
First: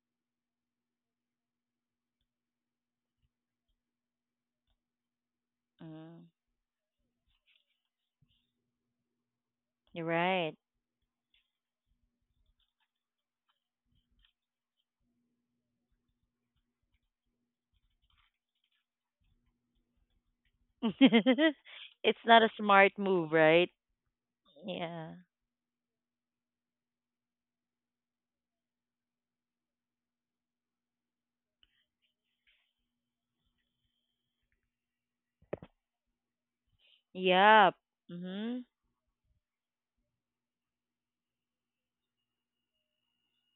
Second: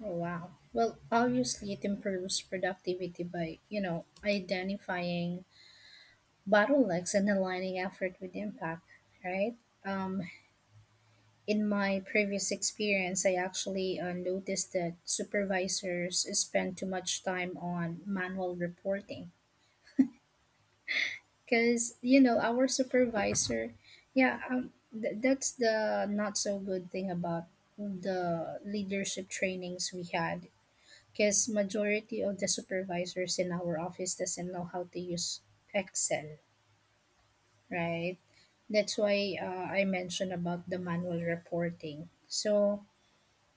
Oh, wow. Well, obviously, it improves productivity by you know identifying Mm, bottlenecks and aligning effort with impact. Right. you're Um, right. in my previous experience, I actually noticed that supervisors spend too much time on manual reporting because It's you know not a our smart move, right? supervisor. Yeah. That's the not so good thing about the leadership trainings we had, because majority of the supervisors in our office doesn't know how to use Excel, Yep. right? Mhm. That's why I mentioned about the manual reporting. So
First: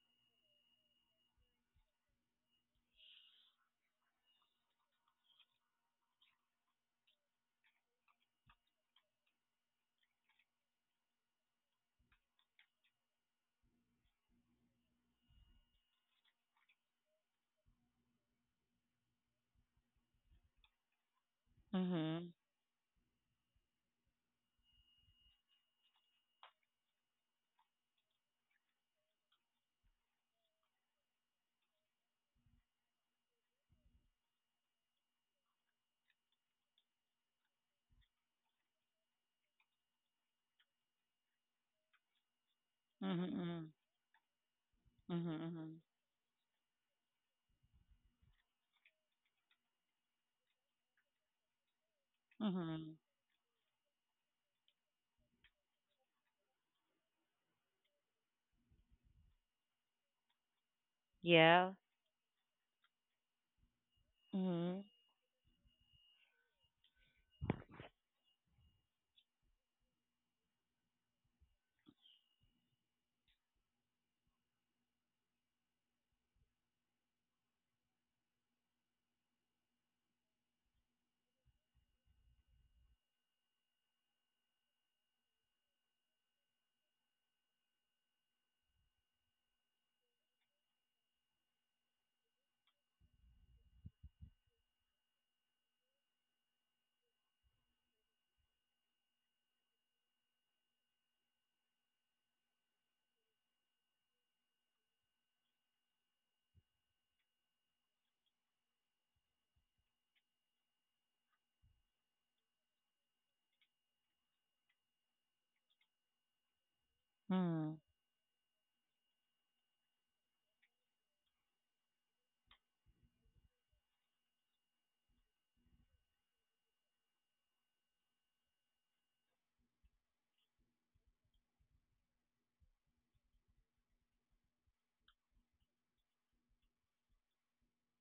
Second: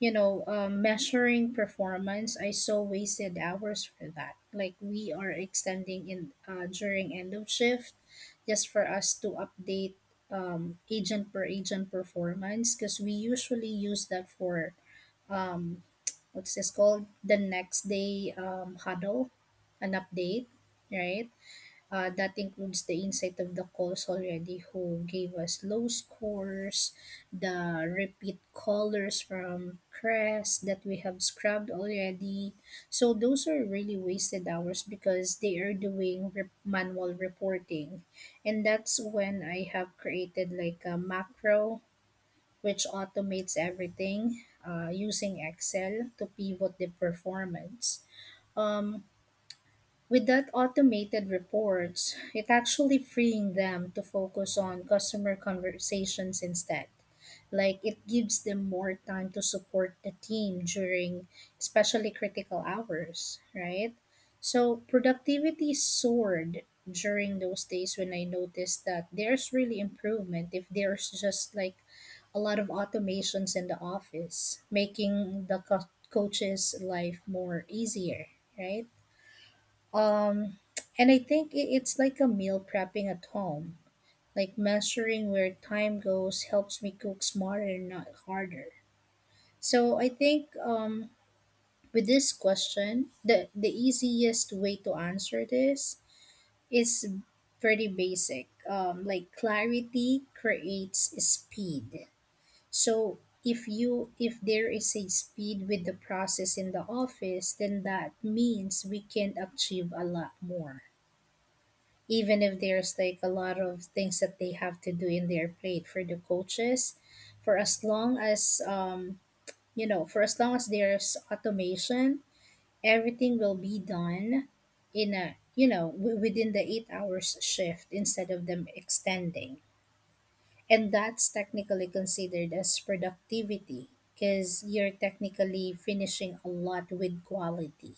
you know, measuring performance, I saw wasted hours for that. Like we are extending in during end of shift, just for us to update agent per agent performance, because we usually use that for um, what's this called the next day huddle, an update, right? Mhm. That includes the insight of the calls already who gave us low scores, the repeat callers from Crest that we have scrubbed already. So those are really wasted hours because they are doing manual reporting. And that's when I have created like a macro which Mhm. automates Mhm. everything using Mhm. Excel to pivot the performance. Um, with that automated reports, it Mhm. actually Mhm. freeing them to focus on customer conversations instead. Like it gives them more time to support the team during Yeah. especially critical hours, right? So Mhm. productivity soared during those days when I noticed that there's really improvement if there's just like a lot of automations in the office, making the coach's life more easier, right? Um, and I think it's like a meal prepping at home. Like measuring where time goes helps me cook smarter, not harder. So I think with this question, the easiest way to answer this is pretty basic. Like clarity creates speed. So if there is a speed with the process in the office, then that means we can achieve a lot more even if there's like a lot of things that they have to do in their plate for the coaches for Mhm. as long as for as long as there's automation, everything will be done in a within the 8 hours shift instead of them extending. And that's technically considered as productivity because you're technically finishing a lot with quality,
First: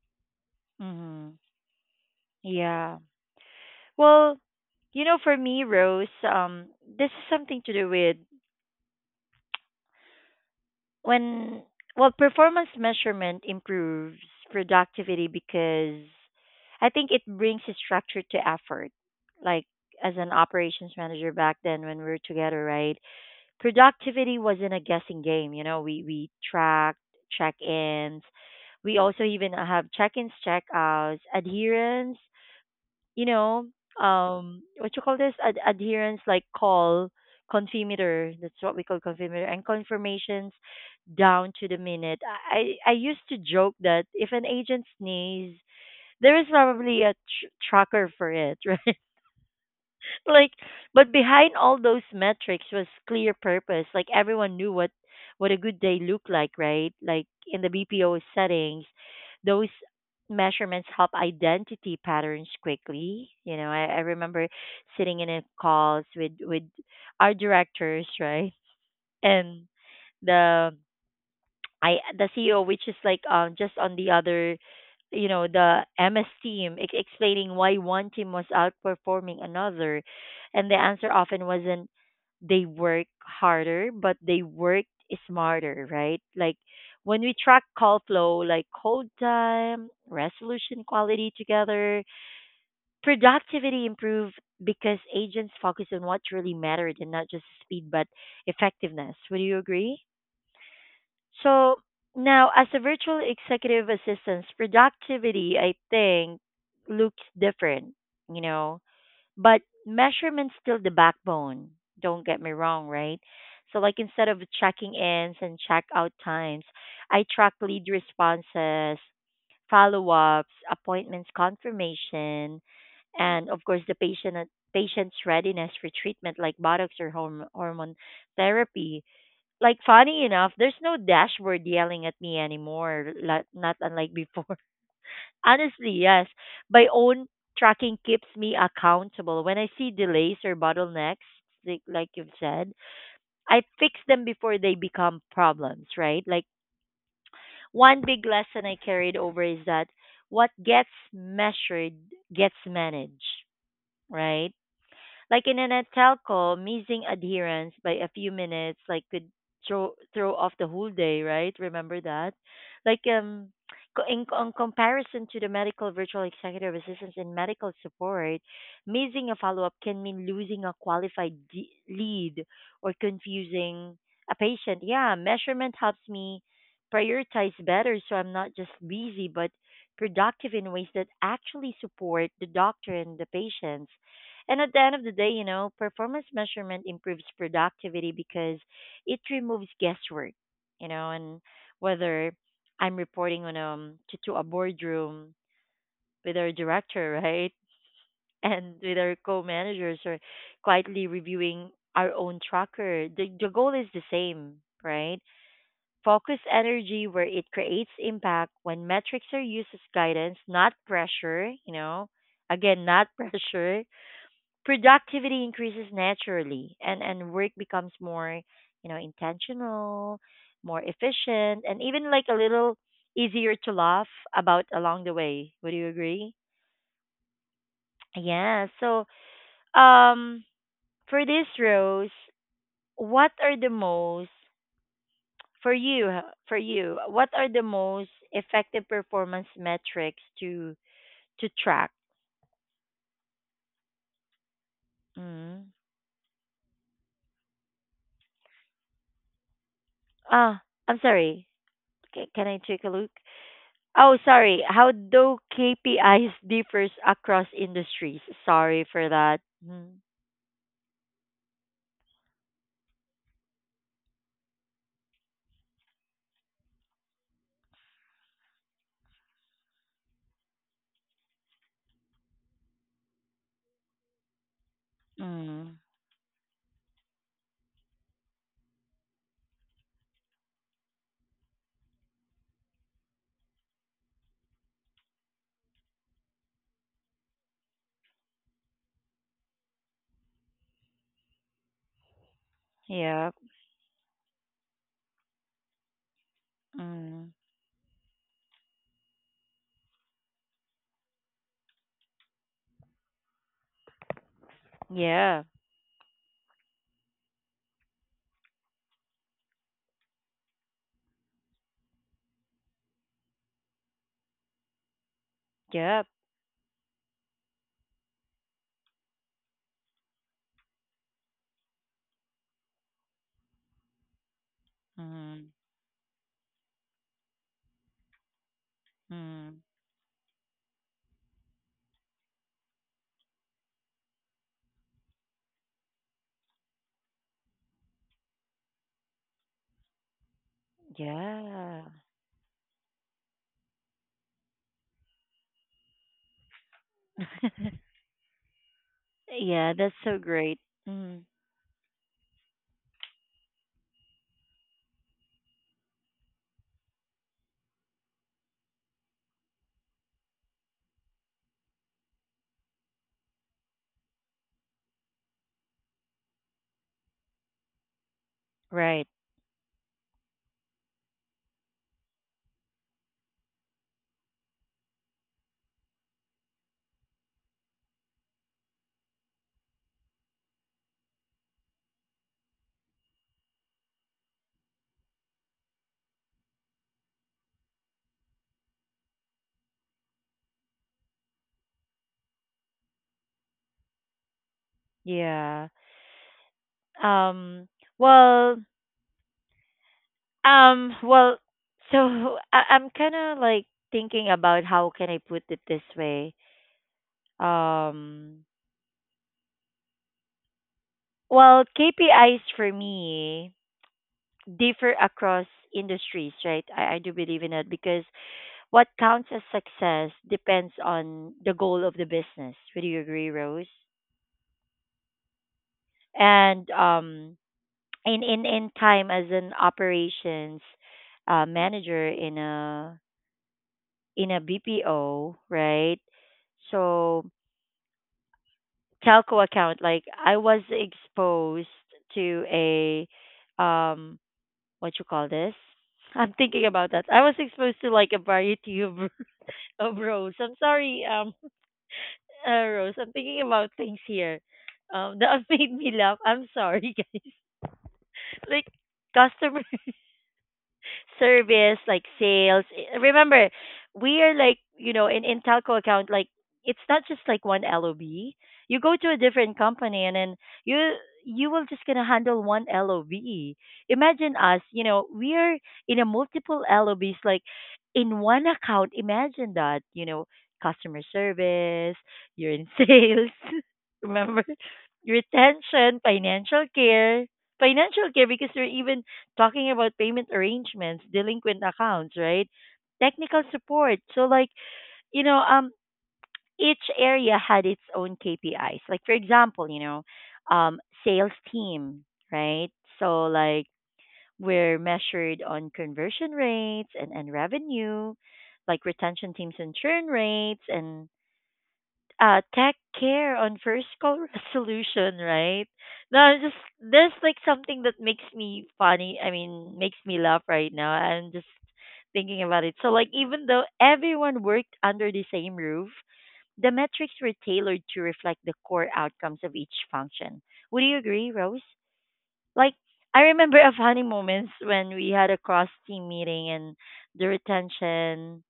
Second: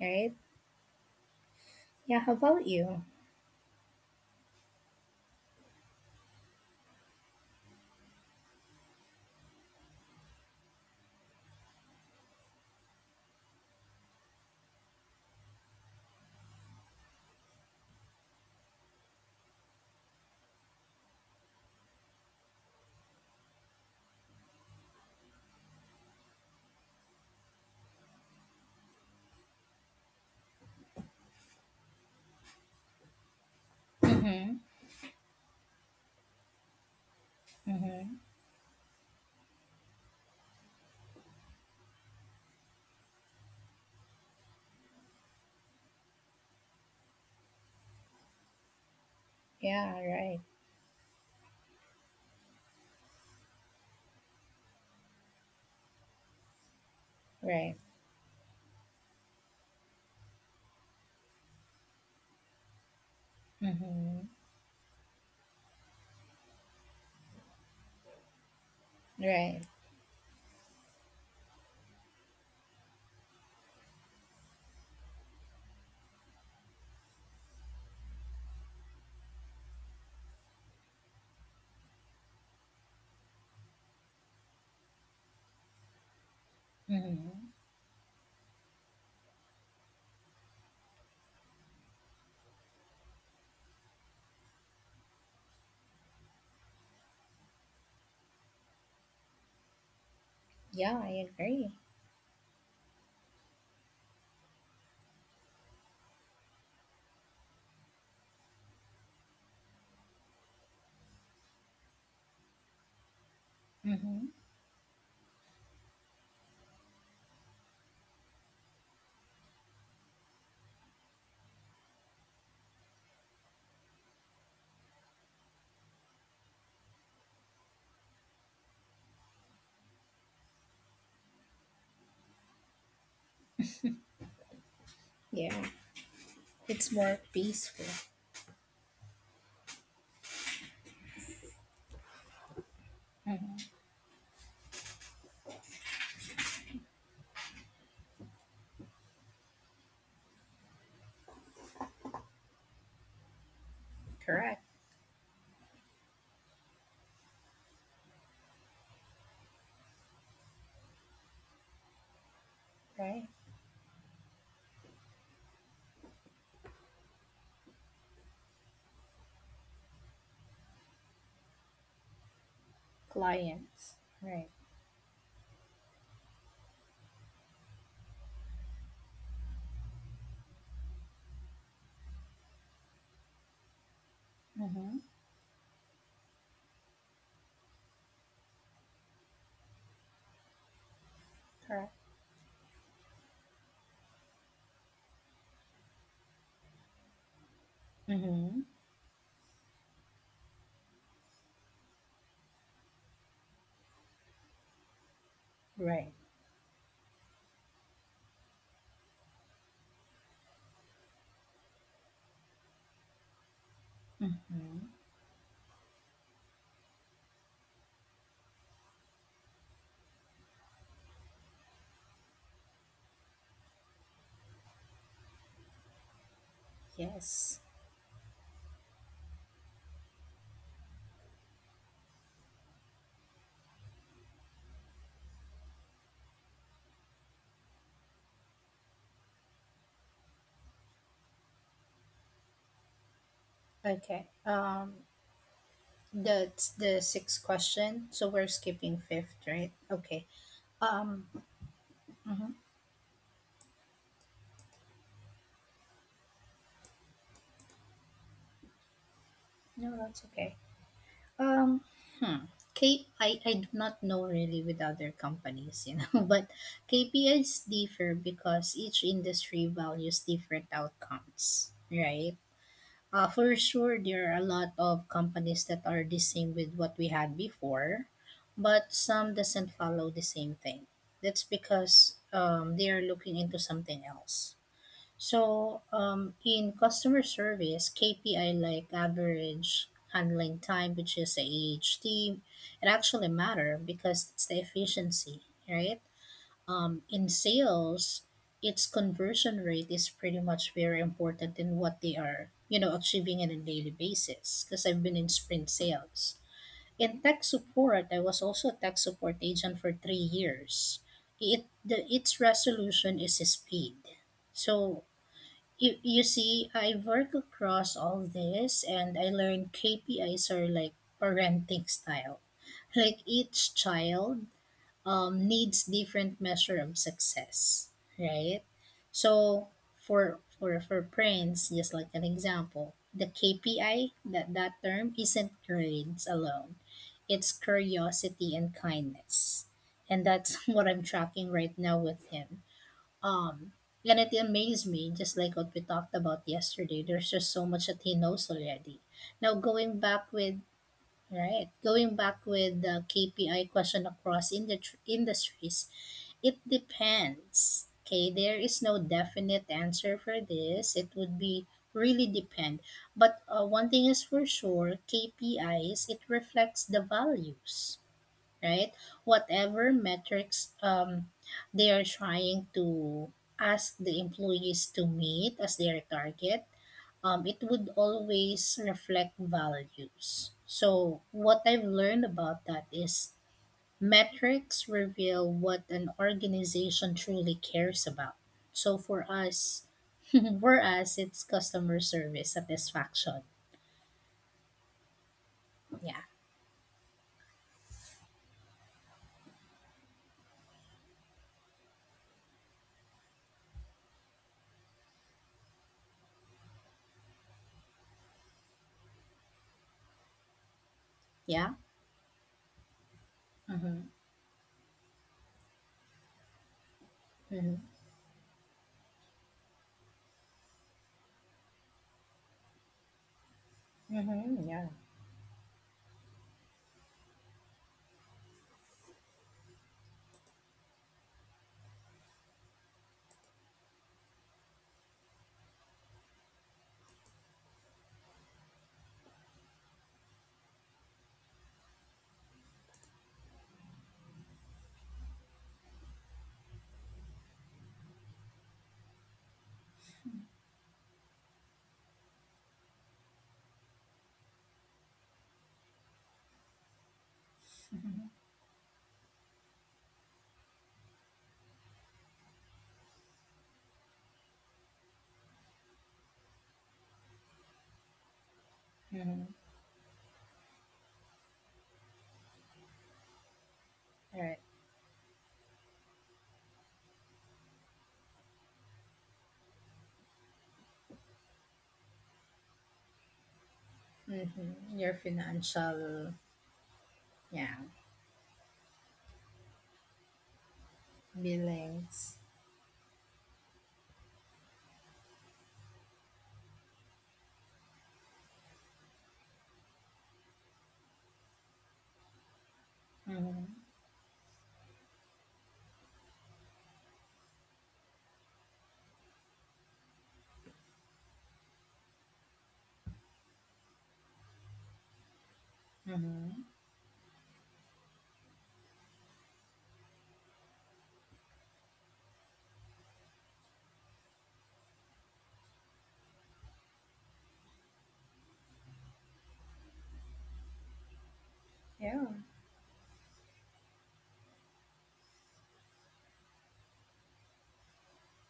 right? Mhm. Yeah, how about Yeah. you? Well, for me, Rose, this is something to do with when, well, performance measurement improves productivity because I think it brings a structure to effort. Like, as an operations manager back then when we were together, right? Productivity wasn't a guessing game, you know, we tracked check ins. We also even have check ins, check outs, adherence, you know, Mm-hmm. What you call this, adherence, like call Mm-hmm. confirmator. That's what we call confirmator, and confirmations, down to the minute. I used to joke that if an agent sneeze, there is probably a tracker for it, right? Yeah, right. Like, but behind all those metrics was clear purpose. Like, everyone knew what a good day looked like, right? Like, in the Right. BPO settings, those measurements help identity patterns quickly. You know, I Mm-hmm. remember sitting in a calls with our directors, right? Right. And the I the CEO, which is like just on the other, you know, the MS team, explaining why one team was outperforming another, and the answer often wasn't they work harder, but they work smarter, right? Like, when we Mm-hmm. track call flow, like hold time, resolution quality together, productivity improved because agents focus on what really mattered, and not just speed but effectiveness. Would you agree? Yeah, I agree. So now, as a virtual executive assistant, productivity, I think, looks different, you know, but measurement's still the backbone. Don't get me wrong, right? So, like, Mm-hmm. instead of checking ins and check out times, I track lead responses, follow ups, appointments confirmation, and of course, the patient's readiness for treatment like botox or hormone therapy. Like, funny enough, there's no dashboard yelling at me anymore, not unlike before. Yeah, Honestly, yes. My it's more own peaceful. tracking keeps me accountable. When I see delays or bottlenecks, like you've said, I Mm-hmm. fix them before they become problems, right? Like, one big lesson I carried over is that what gets measured gets managed, right? Correct. Like, in a telco, missing adherence by a few minutes like could throw off the whole day, right? Remember that? Like Right. In on comparison to the medical virtual executive assistants in medical support, missing a follow-up can mean losing a qualified lead or Clients. confusing a Right. patient. Yeah, measurement helps me prioritize better so I'm not just busy but productive in ways that actually support the doctor and the patients. And at the end Mm-hmm. of the day, you know, performance measurement improves productivity because it removes guesswork, you know, and Correct. whether I'm reporting on to a boardroom with our director, right? Mm-hmm. And with our co-managers, or quietly reviewing our own tracker, the goal is the same, right? Right. Focus energy where it creates impact. When metrics are used as guidance, not pressure, you know, again, not pressure, Mm-hmm. productivity increases naturally, and work becomes more, you know, intentional, more efficient, and even like a little easier to laugh about along the way. Would you agree? Yes. Yeah. So um for this, Rose, what are the most, for you, for you, what are the most effective performance metrics to track? Okay. Mm. That's the sixth question. So we're skipping fifth, right? Okay. Ah, I'm Um. sorry. Can Mm-hmm. I take a look? Oh, sorry. How do KPIs differs across industries? Sorry for that. Mm. No, that's okay. Um, hmm. I do not know really with other companies, you know, but KPIs differ because each industry values different outcomes, right? For sure, there are a lot of companies Mm. that are the same with what we had before, but some doesn't follow the same thing. That's because they are looking into something else. So, in customer service, KPI like average handling time, which is AHT, it actually Yeah. matter because it's the efficiency, right? Mm. In sales, its conversion rate is pretty much very important in what they are, you know, achieving on a daily basis. Because I've been in Yeah. sprint sales. In tech support, I was also a tech support agent for 3 years. It the Its resolution is speed. So you, Yep. you see, I work across all this and I learned KPIs are like parenting style. Like each child Mm. Needs different measure of success, right? Mm. So for Prince, just like an example, the KPI that term isn't grades alone. It's curiosity and kindness. And that's what I'm tracking right Yeah. now with him. Um, and it amazed me, just like what we talked about yesterday. There's just so much that he knows already. Now Yeah, that's going so back great. with Mm. Right, going back with the KPI question across industries, it depends. Okay, there is no definite answer for this. It would be really depend. But one thing is for sure, KPIs it reflects the values, right? Right. Whatever metrics they are trying to ask the employees to meet as their target, it would always reflect values. So, what I've learned about that is metrics reveal what an organization truly cares about. So, for us, for us, it's customer service satisfaction. Yeah. Yeah. Um well, well, so I'm kind of like thinking about how can I put it this way. Um well, Yeah. KPIs for me Mm-hmm. differ across industries, right? I do believe in Mm-hmm. it because what counts as success depends on the goal of the business. Would you agree, Rose? Mm-hmm. Yeah. And in time as an operations manager in a BPO, right? So, telco account, like I was exposed to a um, what you call this? I'm thinking about that. I was exposed to like a variety of Oh, Rose, I'm sorry, Rose, I'm thinking about things here, that made me laugh. I'm sorry, guys. Mm-hmm. Like, customers. Service, like sales. I- Remember, we are like, you know, in telco account, like it's not just like one LOB. You go to a Mm-hmm. different company and then you you will just gonna handle one LOB. Imagine All right. us, you know, we are in a multiple LOBs, like in one account. Imagine that, you know, customer service, you're in sales, remember? Mhm. Your Retention, financial, financial care. yeah, Financial care because you're even talking about payment arrangements, delinquent accounts, billings. right? Technical support. So like, you know, each area had its own KPIs. Like, for example, you know, um sales team, right? So like, Mhm. we're measured on conversion rates, and revenue, like retention teams and churn rates, and tech care on first call resolution, right? No, I'm just Mhm. there's like something that makes me funny. I mean, makes me laugh right now. I'm just thinking about it. So, like, even though everyone worked under the same roof, the metrics were tailored to reflect the core outcomes of each function. Would you agree, Rose? Yeah. Like, I remember a funny moments when we had a cross team meeting, and the retention,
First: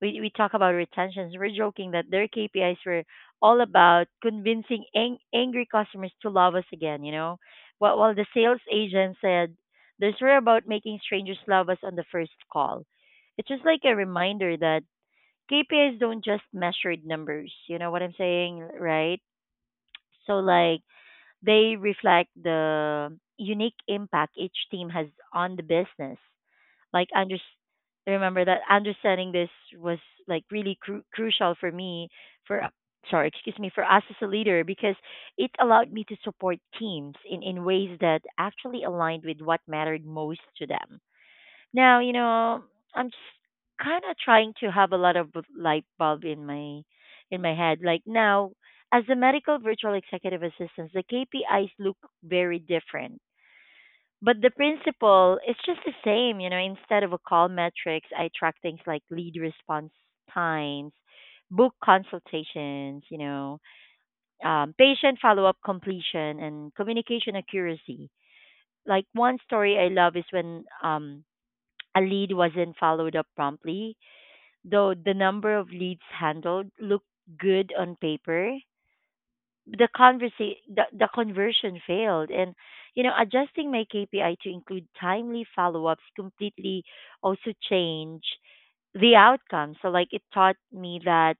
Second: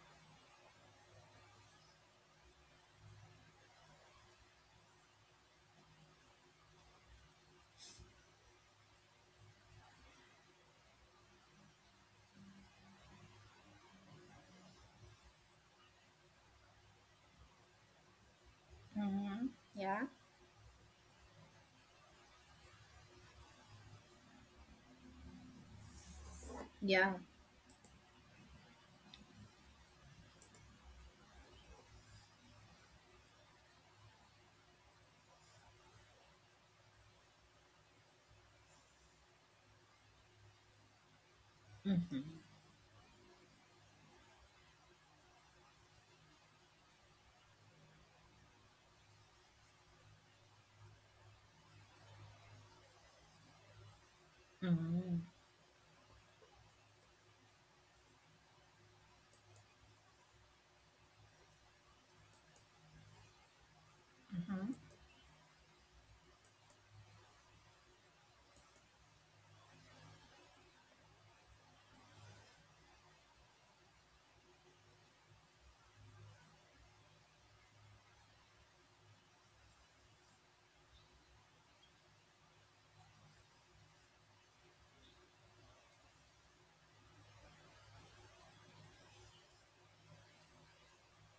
we talk about retentions. We're joking that their KPIs were all about convincing angry customers to love us again, you know? While the sales agent said, this were about making strangers love us on the first call. It's just like a reminder that KPIs don't just measure numbers. You know what I'm saying, right? Mhm. Yeah. So, like, they reflect the unique impact each team has on the business. Like, Yeah. under, remember that understanding this was like really crucial for me, for sorry, excuse me, for us as a leader, because it allowed me to support teams in ways that actually aligned with what mattered most to them. Now, you Mhm. know, I'm just kind of trying to have a lot of light bulb in my head, like, now as a medical virtual executive assistant, the KPIs look very different, but the Mhm. principle is just the same. You know, instead of a call metrics, I track things like lead response times, book consultations, you know, Mhm. patient follow up completion, and communication accuracy. Like, one story I love is when a lead wasn't followed up promptly, though the number of leads handled looked good on paper, the conversion failed. And you know, adjusting my KPI to include timely follow-ups completely also changed the outcome. So, like, it taught me that,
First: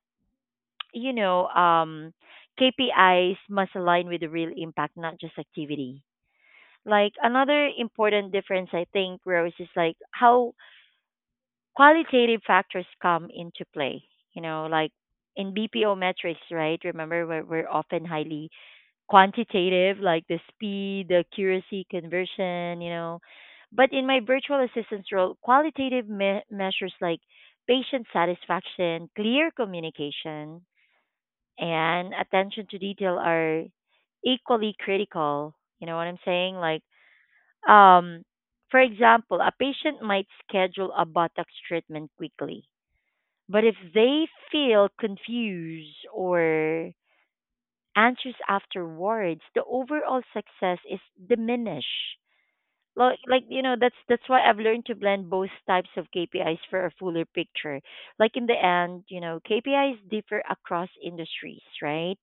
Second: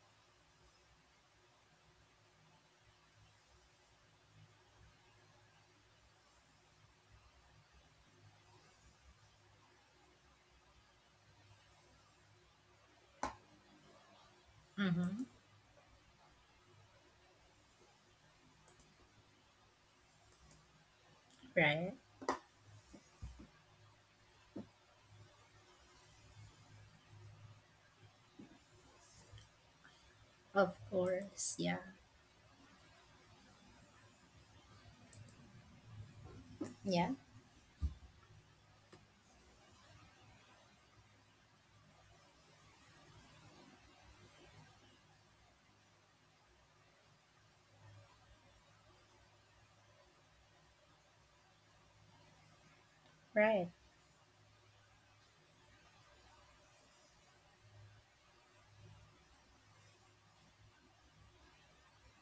you know, KPIs must align with the real impact, not just activity. Like, another important difference, I think, Rose, is like how qualitative factors come into play, you know, like Mhm. in BPO metrics, right? Remember, we're often highly quantitative, like the speed, the accuracy, Right. conversion, you know. But in my virtual assistance role, qualitative measures like patient satisfaction, clear communication, Of course. Yeah. and attention to detail are equally critical. You know what I'm saying? Like, Yeah. um, for example, a patient might schedule a Botox treatment quickly, but if they feel confused or answers afterwards, the overall success is diminished. Right. That's why I've learned to blend both types of KPIs for a fuller picture. Like in the end, you know, KPIs differ across industries, right?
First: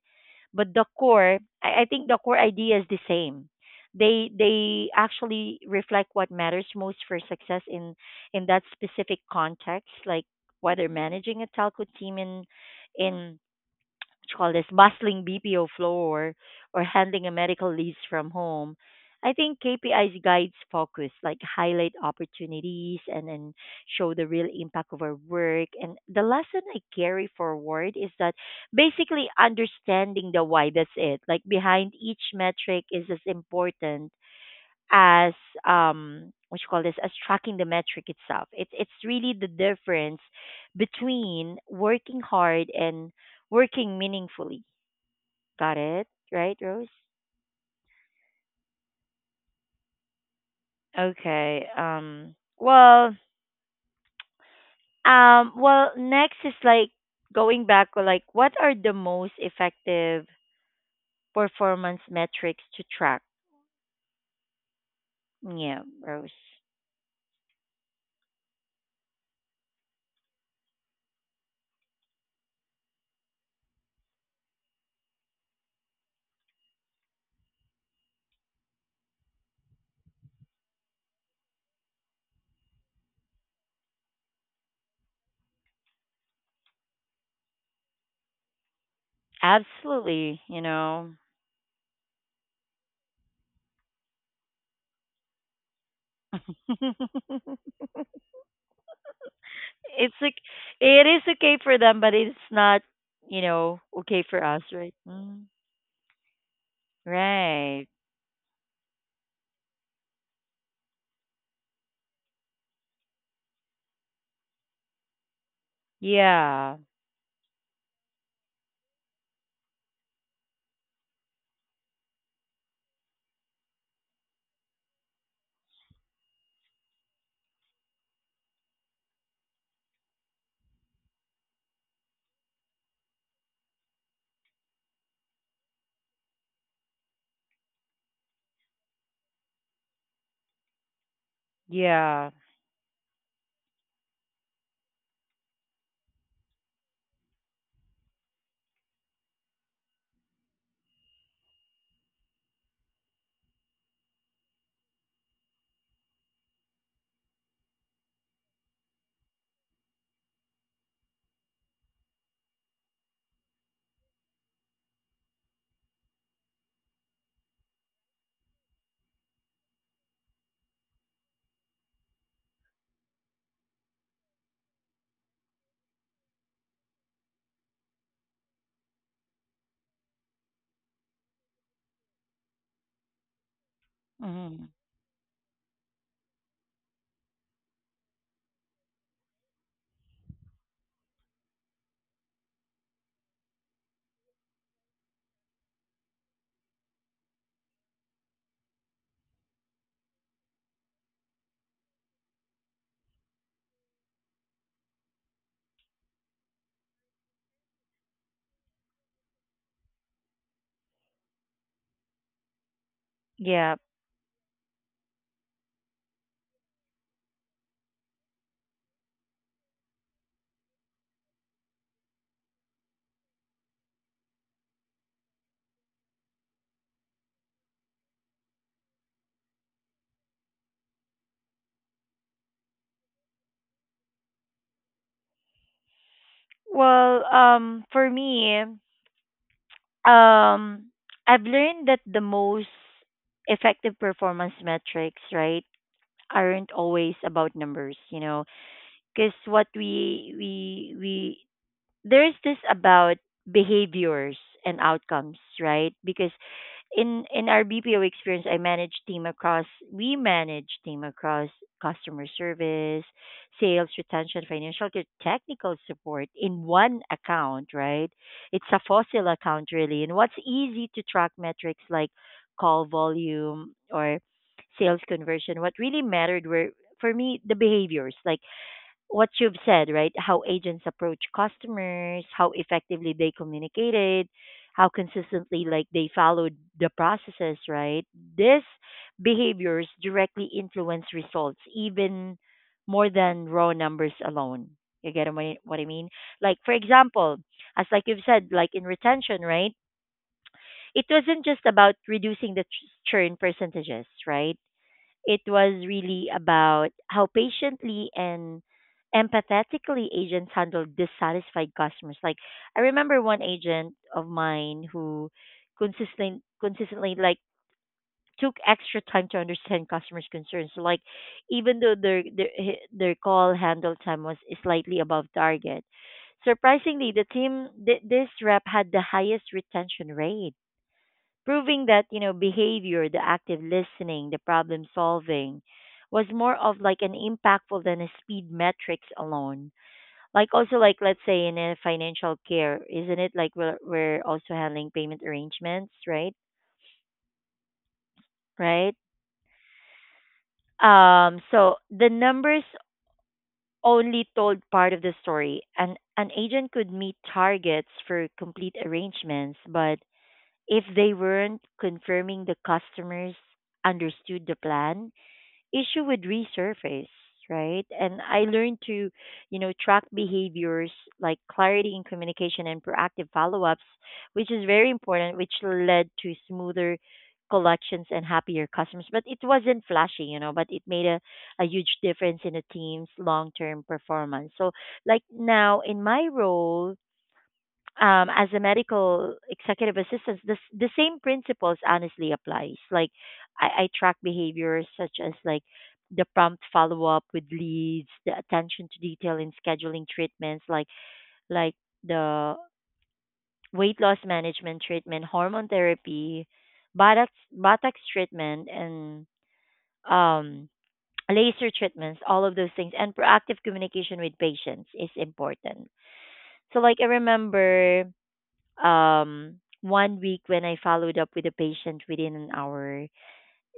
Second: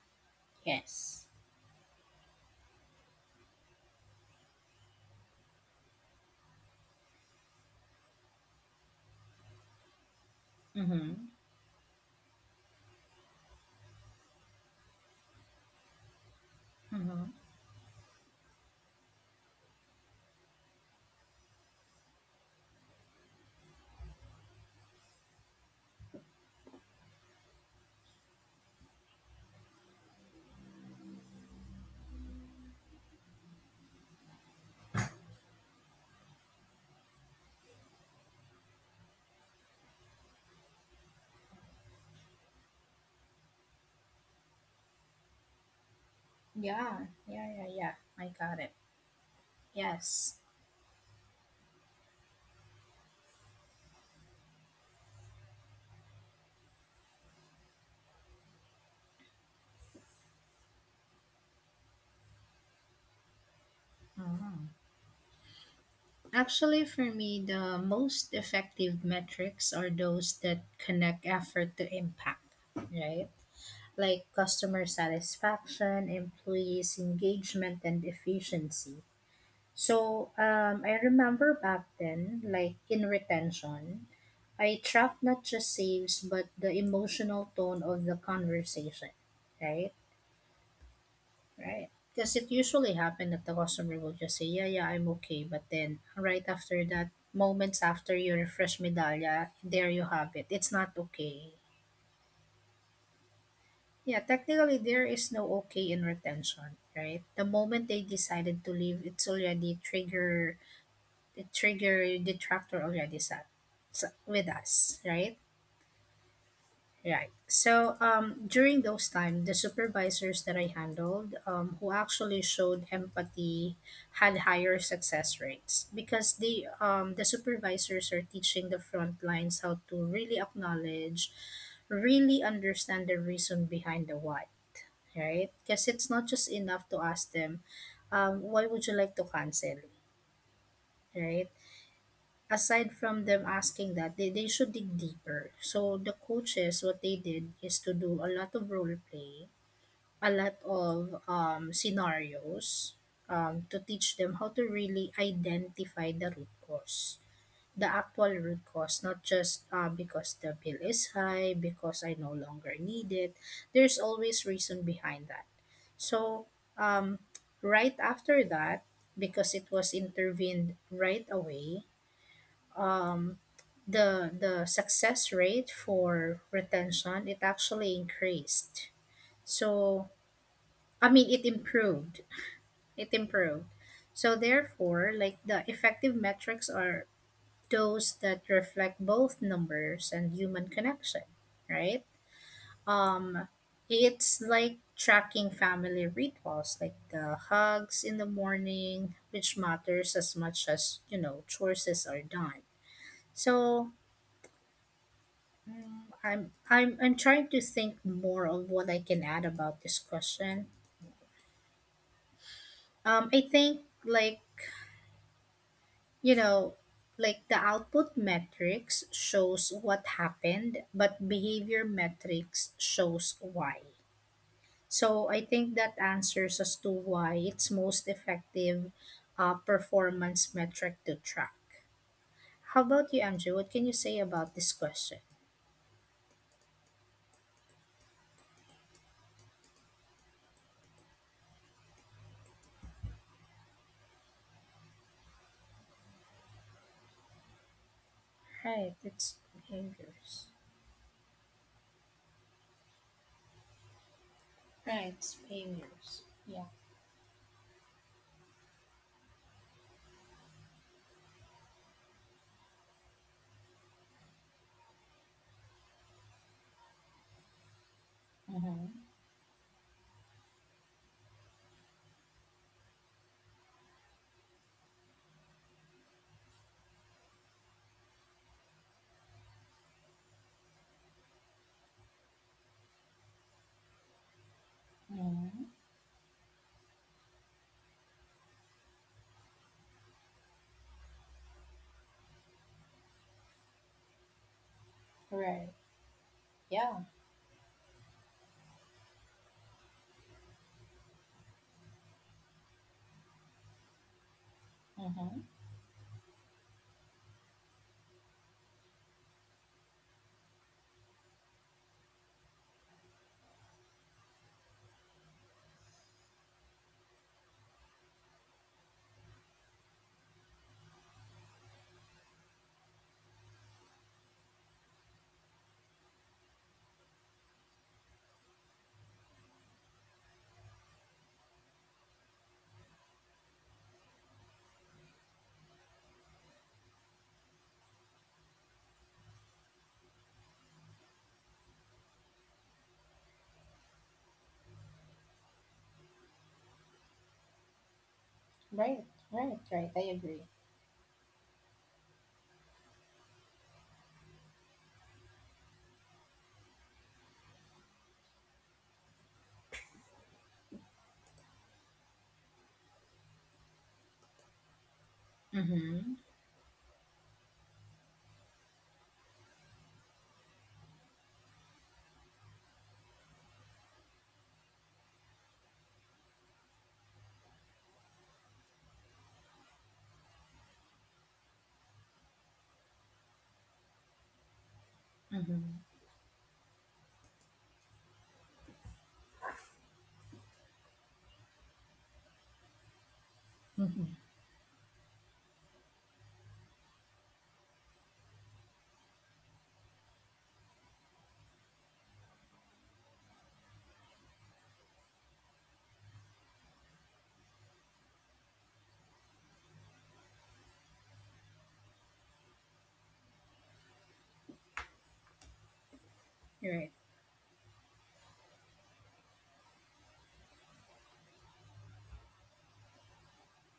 But the Yes. core, I think the core idea is the same. They actually reflect what matters most for success in that specific context, like whether Mhm. managing a telco team in you call this bustling BPO floor or handling a Mhm. medical lease from home, I think KPIs guides focus, like highlight opportunities and then show the real impact of our work. And the lesson I carry forward is that basically understanding the why, that's it. Like behind each metric is as important as what you call this as tracking the metric itself. It's really the difference between working hard and working meaningfully. Got it, right, Rose? Yeah. Yeah. Yeah. Yeah, I got it. Yes. Okay, next is like going back, like what are the most effective performance metrics to track? Mhm. Yeah, Rose. Actually, for me, the most effective metrics are those that connect effort to impact, right? Like customer satisfaction, employees' engagement, and efficiency. So, I remember back then, like in retention, I tracked not just saves, but the emotional tone of the conversation, right? Absolutely, you know. Right. Because it usually happened that the customer will just say, yeah, yeah, I'm okay. But then right after that, moments after you refresh Medallia, there you It's have like it. It's not it is okay. okay for them, but it's not, you know, Yeah, okay for us, technically right? there is Mm, no okay in retention, right? The right. moment they decided to leave, it's already trigger the trigger detractor already sat with us, right? Yeah. Right. So during those time, the supervisors that I handled, who actually showed empathy, had higher success rates because they the supervisors are teaching the front lines how to really acknowledge, really understand the reason behind the why, right? Because it's not just enough to ask them, why would you like to cancel, right? Yeah. Aside from them asking that, they should dig deeper. So the coaches, what they did is to do a lot of role play, a lot of scenarios to teach them how to really identify the root cause. The actual root cause, not just because the bill is high, because I no longer need it. There's always reason behind that. So, um, right after that, because it was intervened right away, um, the success rate for retention it actually increased. So, I mean, it improved. It improved. So Hmm. therefore, like the effective metrics are those that reflect both numbers and human connection, right? Um, it's like tracking family rituals, like the hugs in the morning, which matters as much as you know choices are done. So, I'm trying to think more of what I can add about this question. I Yeah. think like you know, like the output metrics shows what happened, but behavior metrics shows why. So I think that answers as to why it's most effective performance metric to track. How about you, MJ? What can you say about this question? Well, for me, I've learned that the most effective performance metrics, right, aren't always about numbers, you know, Right, because it's what behaviors. We there's this about behaviors and Right, it's outcomes, right? failures. Because Yeah. in our BPO experience, I manage team across we manage team across customer service, sales, retention, financial, technical support in one account, right? It's a Mm-hmm. fossil account really. And what's easy to track metrics like call volume or sales conversion. What really mattered were for me the behaviors like what you've said, right? How agents approach customers, how effectively they communicated, how Mm-hmm. consistently like they followed the processes, right? These behaviors directly influence results even more than raw numbers alone. You get what I Right. what I mean? Like for Yeah. example, as like you've said, like in retention, right? It wasn't just about reducing the churn percentages, right? It Mm-hmm. was really about how patiently and empathetically agents handle dissatisfied customers. Like I remember one agent of mine who consistently like took extra time to understand customers' concerns. So like even though their call handle time was slightly above target, surprisingly the team this rep had the highest retention rate, proving that you know behavior, the active listening, the problem solving was more of like an impactful than a speed metrics alone. Like also, like let's say in a financial care, isn't it like we're also handling payment arrangements, right? Right. Right. Right. Right. I agree. Um, so the numbers only told part of the story, and an agent could meet targets for complete arrangements, but if they weren't confirming the customers understood the plan, issue Mm-hmm. would resurface, right? And I learned to, you know, track behaviors like clarity in communication and proactive follow ups, which is very important, which led to smoother collections and happier customers. But it wasn't flashy, you know, but it made a huge difference in the team's long term performance. So, like Mm-hmm. now in my role, as a medical executive assistant, the same principles honestly applies. Like I Mm-hmm. track behaviors such as like the prompt follow up with leads, the attention to detail in scheduling treatments, like the weight loss management treatment, hormone therapy, botox botox treatment, and um, laser treatments. All of those things and proactive communication with patients is important. So Right. like I remember um, one week when I followed up with a patient within an hour,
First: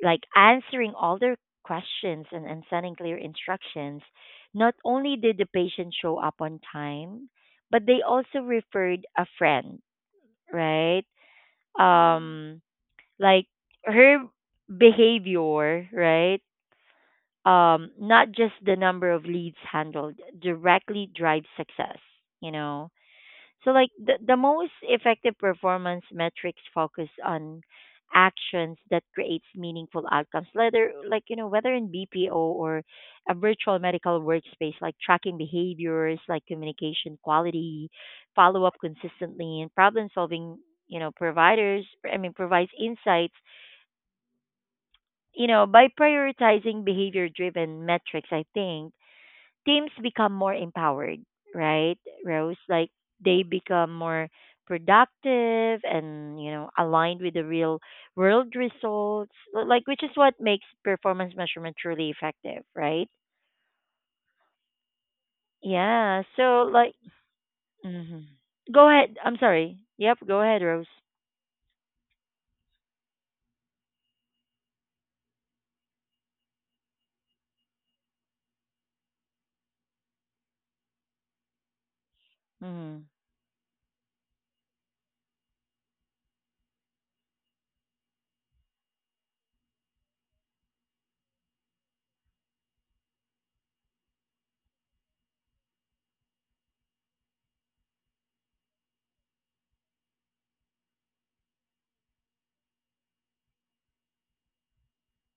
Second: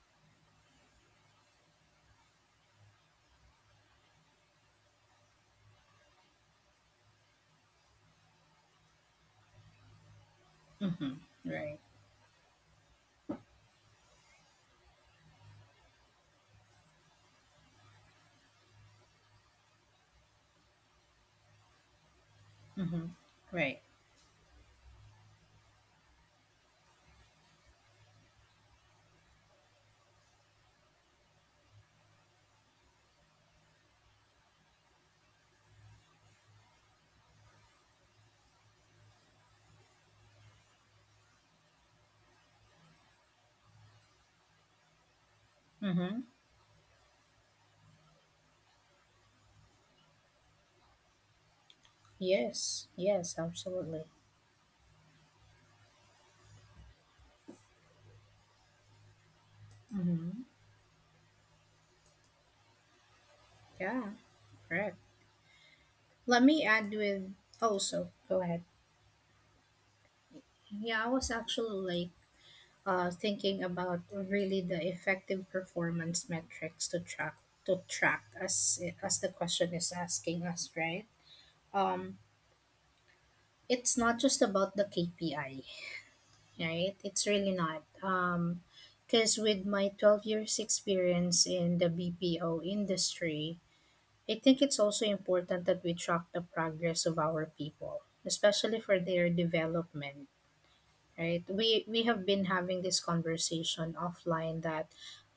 like answering all their questions and sending clear instructions, not only did the patient show up on time, but they also referred a friend, right? Mm-hmm. Right. Um, like her behavior, right? Not just the number of leads handled directly drives success, you know? Mm-hmm. So Right. like the most effective performance metrics focus on actions that creates meaningful outcomes, whether like you know, whether in BPO or a virtual medical workspace, like tracking behaviors, like communication quality, follow up consistently and problem solving, you know, providers I mean provides insights, you know, by Mm-hmm. prioritizing behavior driven metrics, I think teams become more empowered, right, Rose? Yes. Like Yes. they become Absolutely. more productive and you know aligned with the real world results like which is what Mm-hmm. makes performance measurement truly effective, right? Yeah. Correct. Yeah, Let so me add like with also. mhm. Go ahead. Go ahead, I'm sorry. Yep, go ahead, Rose. Yeah, I was actually like thinking about really the effective performance metrics to track, as the question is asking us, right? Um, Mm-hmm. it's not just about the KPI, right? It's really not. Because with my 12 years experience in the BPO industry, I think it's also important that we track the progress of our people, especially for their development, right? We have been having this conversation offline that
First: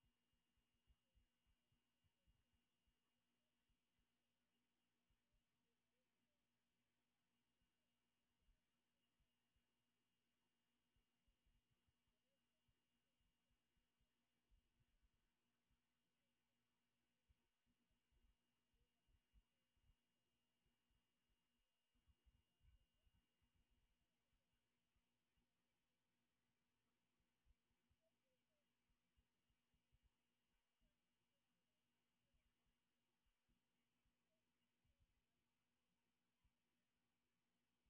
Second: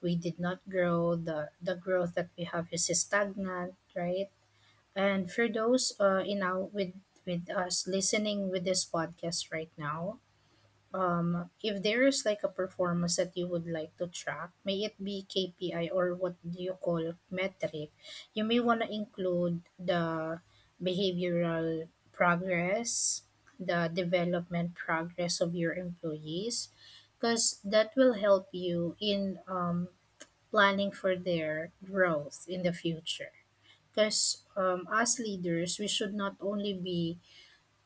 we did not grow, the growth that we have is stagnant, right? And for those you know with us listening with this podcast right now, if there is like a performance that you would like to track, may it be KPI or what do you call metric, you may want to include the behavioral progress, the development progress of your employees, because that will help you in planning for their growth in the future. Because as leaders, we should not only be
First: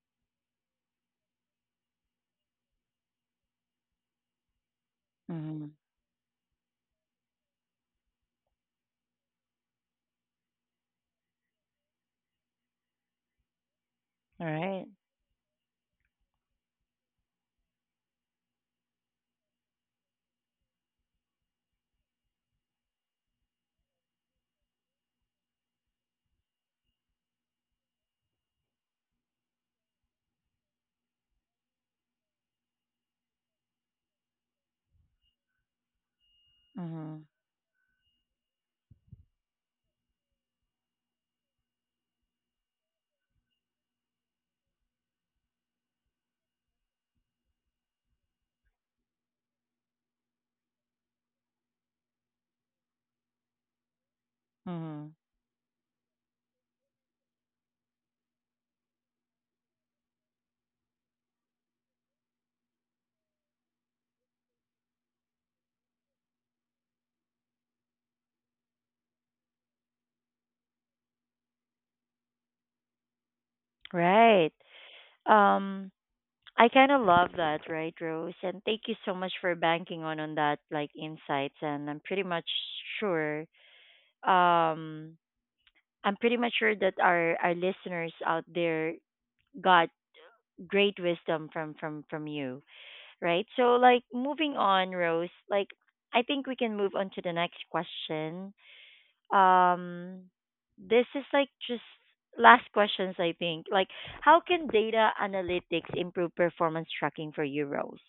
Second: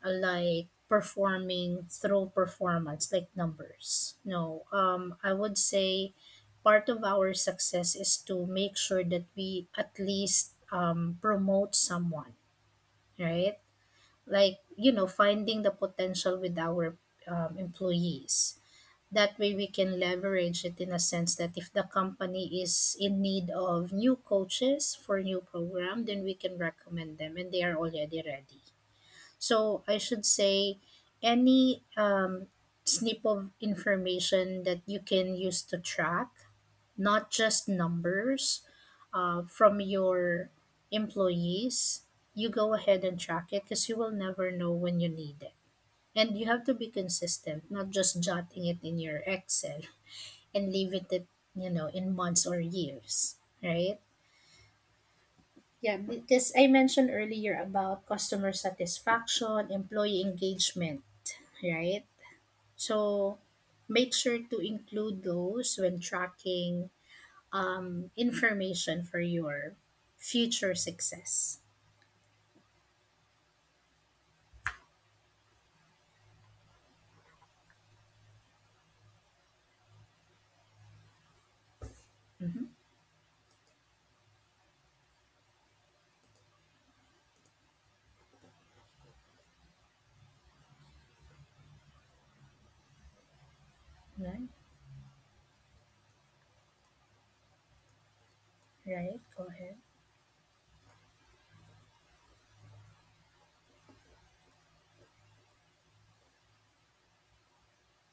like performing through performance like numbers, no. I would Mm-hmm. say part of our success is to make sure that we at least promote someone, right? All Like you right. know finding the potential with our employees, that way we can leverage it in a sense that if the company is in need of new coaches for new program, then we can recommend them and they are already ready. So I should say any snip of information that you can use to track, Mm-hmm. not just numbers from your employees, you go ahead and track it because you will never know when you need it. And you have to be consistent, not just jotting it in your Excel and leave it at, you know, in months or years, right? Mm-hmm. Yeah, because I mentioned earlier about customer satisfaction, employee engagement, right? So make sure to include those when tracking information for your future success. Right. um I kind of love that, right, Rose? And thank you so much for banking on that like insights. And Hmm. sure, um, I'm pretty much sure that our listeners out there got great wisdom from you, right? So like Right, moving on, Rose. Like I think we can move on to the next question. right. Go ahead. Um, this is like just last questions. I think like how can data analytics improve performance tracking for you, Rose?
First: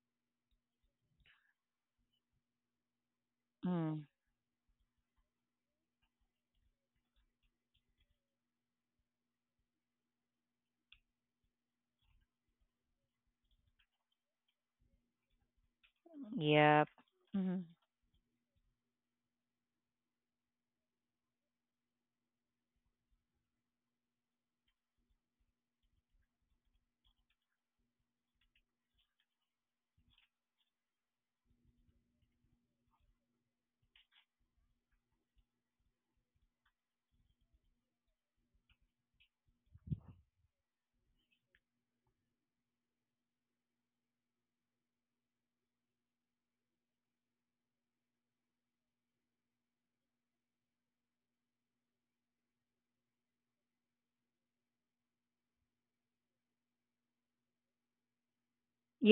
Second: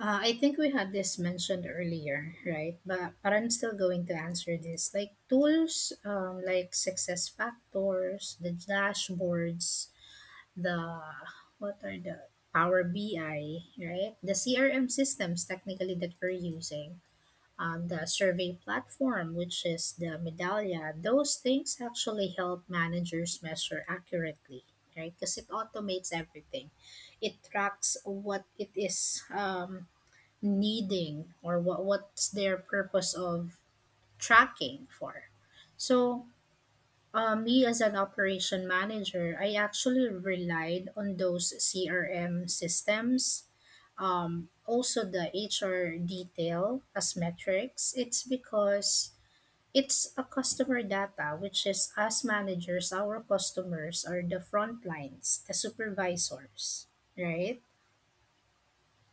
I think we had this mentioned earlier, right? But I'm still going Mm. to answer this. Like tools, like success factors, the dashboards, the what are the Power BI, right? The CRM systems technically that we're Yep. using Hmm. The survey platform, which is the Medallia, those things actually help managers measure accurately, right? Because it automates everything. It tracks what it is needing or what's their purpose of tracking for. So me as an operation manager, I actually relied on those CRM systems. Also, the HR detail as metrics. It's because it's a customer data, which is us managers, our customers are the front lines, the supervisors, right?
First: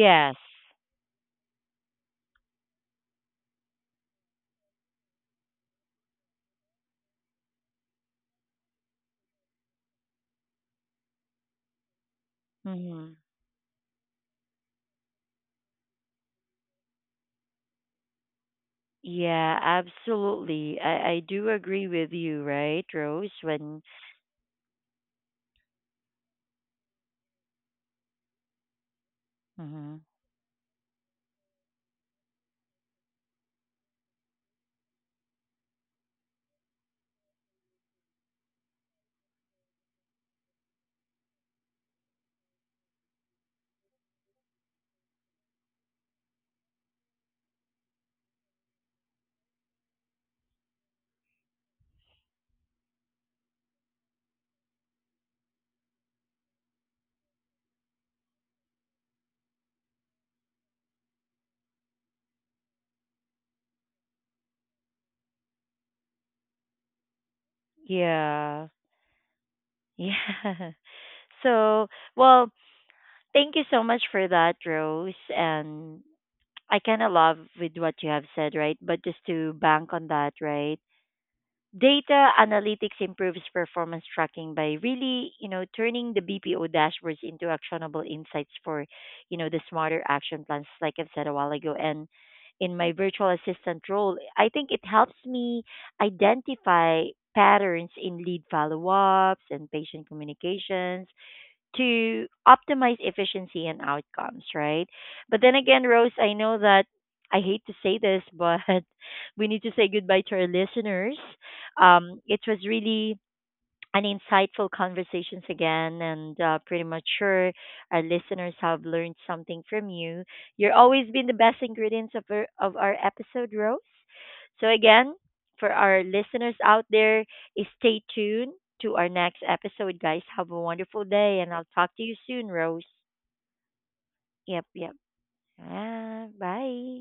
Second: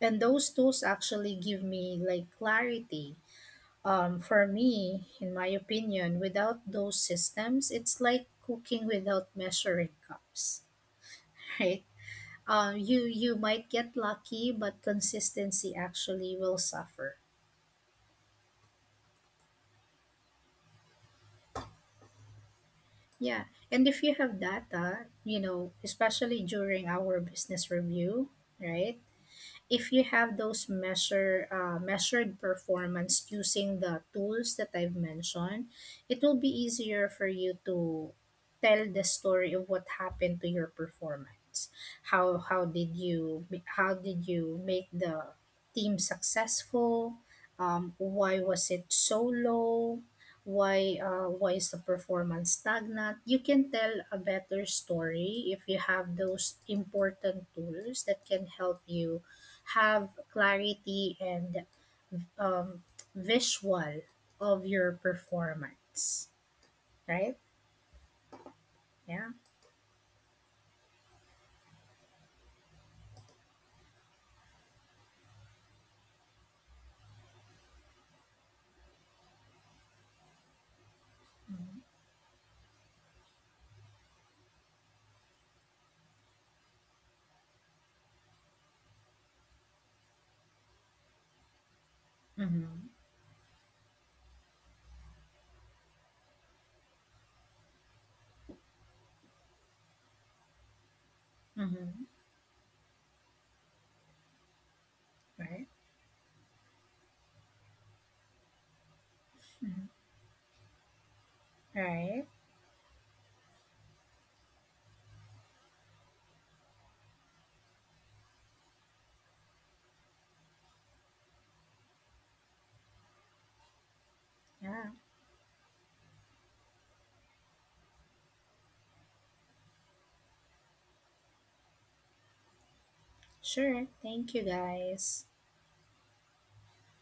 And those tools actually give me like clarity. For me, in my opinion, without those systems, it's like cooking without measuring cups, right? You Hmm. you might get lucky, but consistency actually will suffer. Yeah, absolutely. I do agree with you, right, Rose? Yeah, When, and if you have data, you know, especially during our business review, right? If hmm, you have those measured performance using the tools that I've mentioned, it will be easier for you to tell the story of what happened to your performance. How how did you how did you make the team successful? Why was it so low? Why is the performance stagnant? You can tell a better story if you have those important tools that can help you have clarity and um, visual of your performance, right? yeah, Yeah. yeah. So, well, thank you so much for that, Rose. And I kind of love with what you have said, right? But just to bank on that, right? Mm-hmm. Data analytics improves performance tracking by really, you know, turning the BPO dashboards into actionable insights for, you know, the smarter action plans, like I've said a while ago. And in Mm-hmm. my virtual assistant role, I think it helps me identify patterns in lead follow ups and patient communications Mm-hmm. to optimize efficiency and outcomes, right? But then Right. again, Rose, I know that I hate to say this, but we need to Mm-hmm. say goodbye to our listeners. Right. It was really and insightful conversations again. And pretty much sure our listeners have learned something from you. You're always been the best ingredients of of our episode, Rose. So Yeah. again, for our listeners out there, eh, stay tuned to our next episode, guys. Have a wonderful day, and I'll talk to you soon, Rose. Sure. Thank you, Yep, yep. guys. Ah, bye.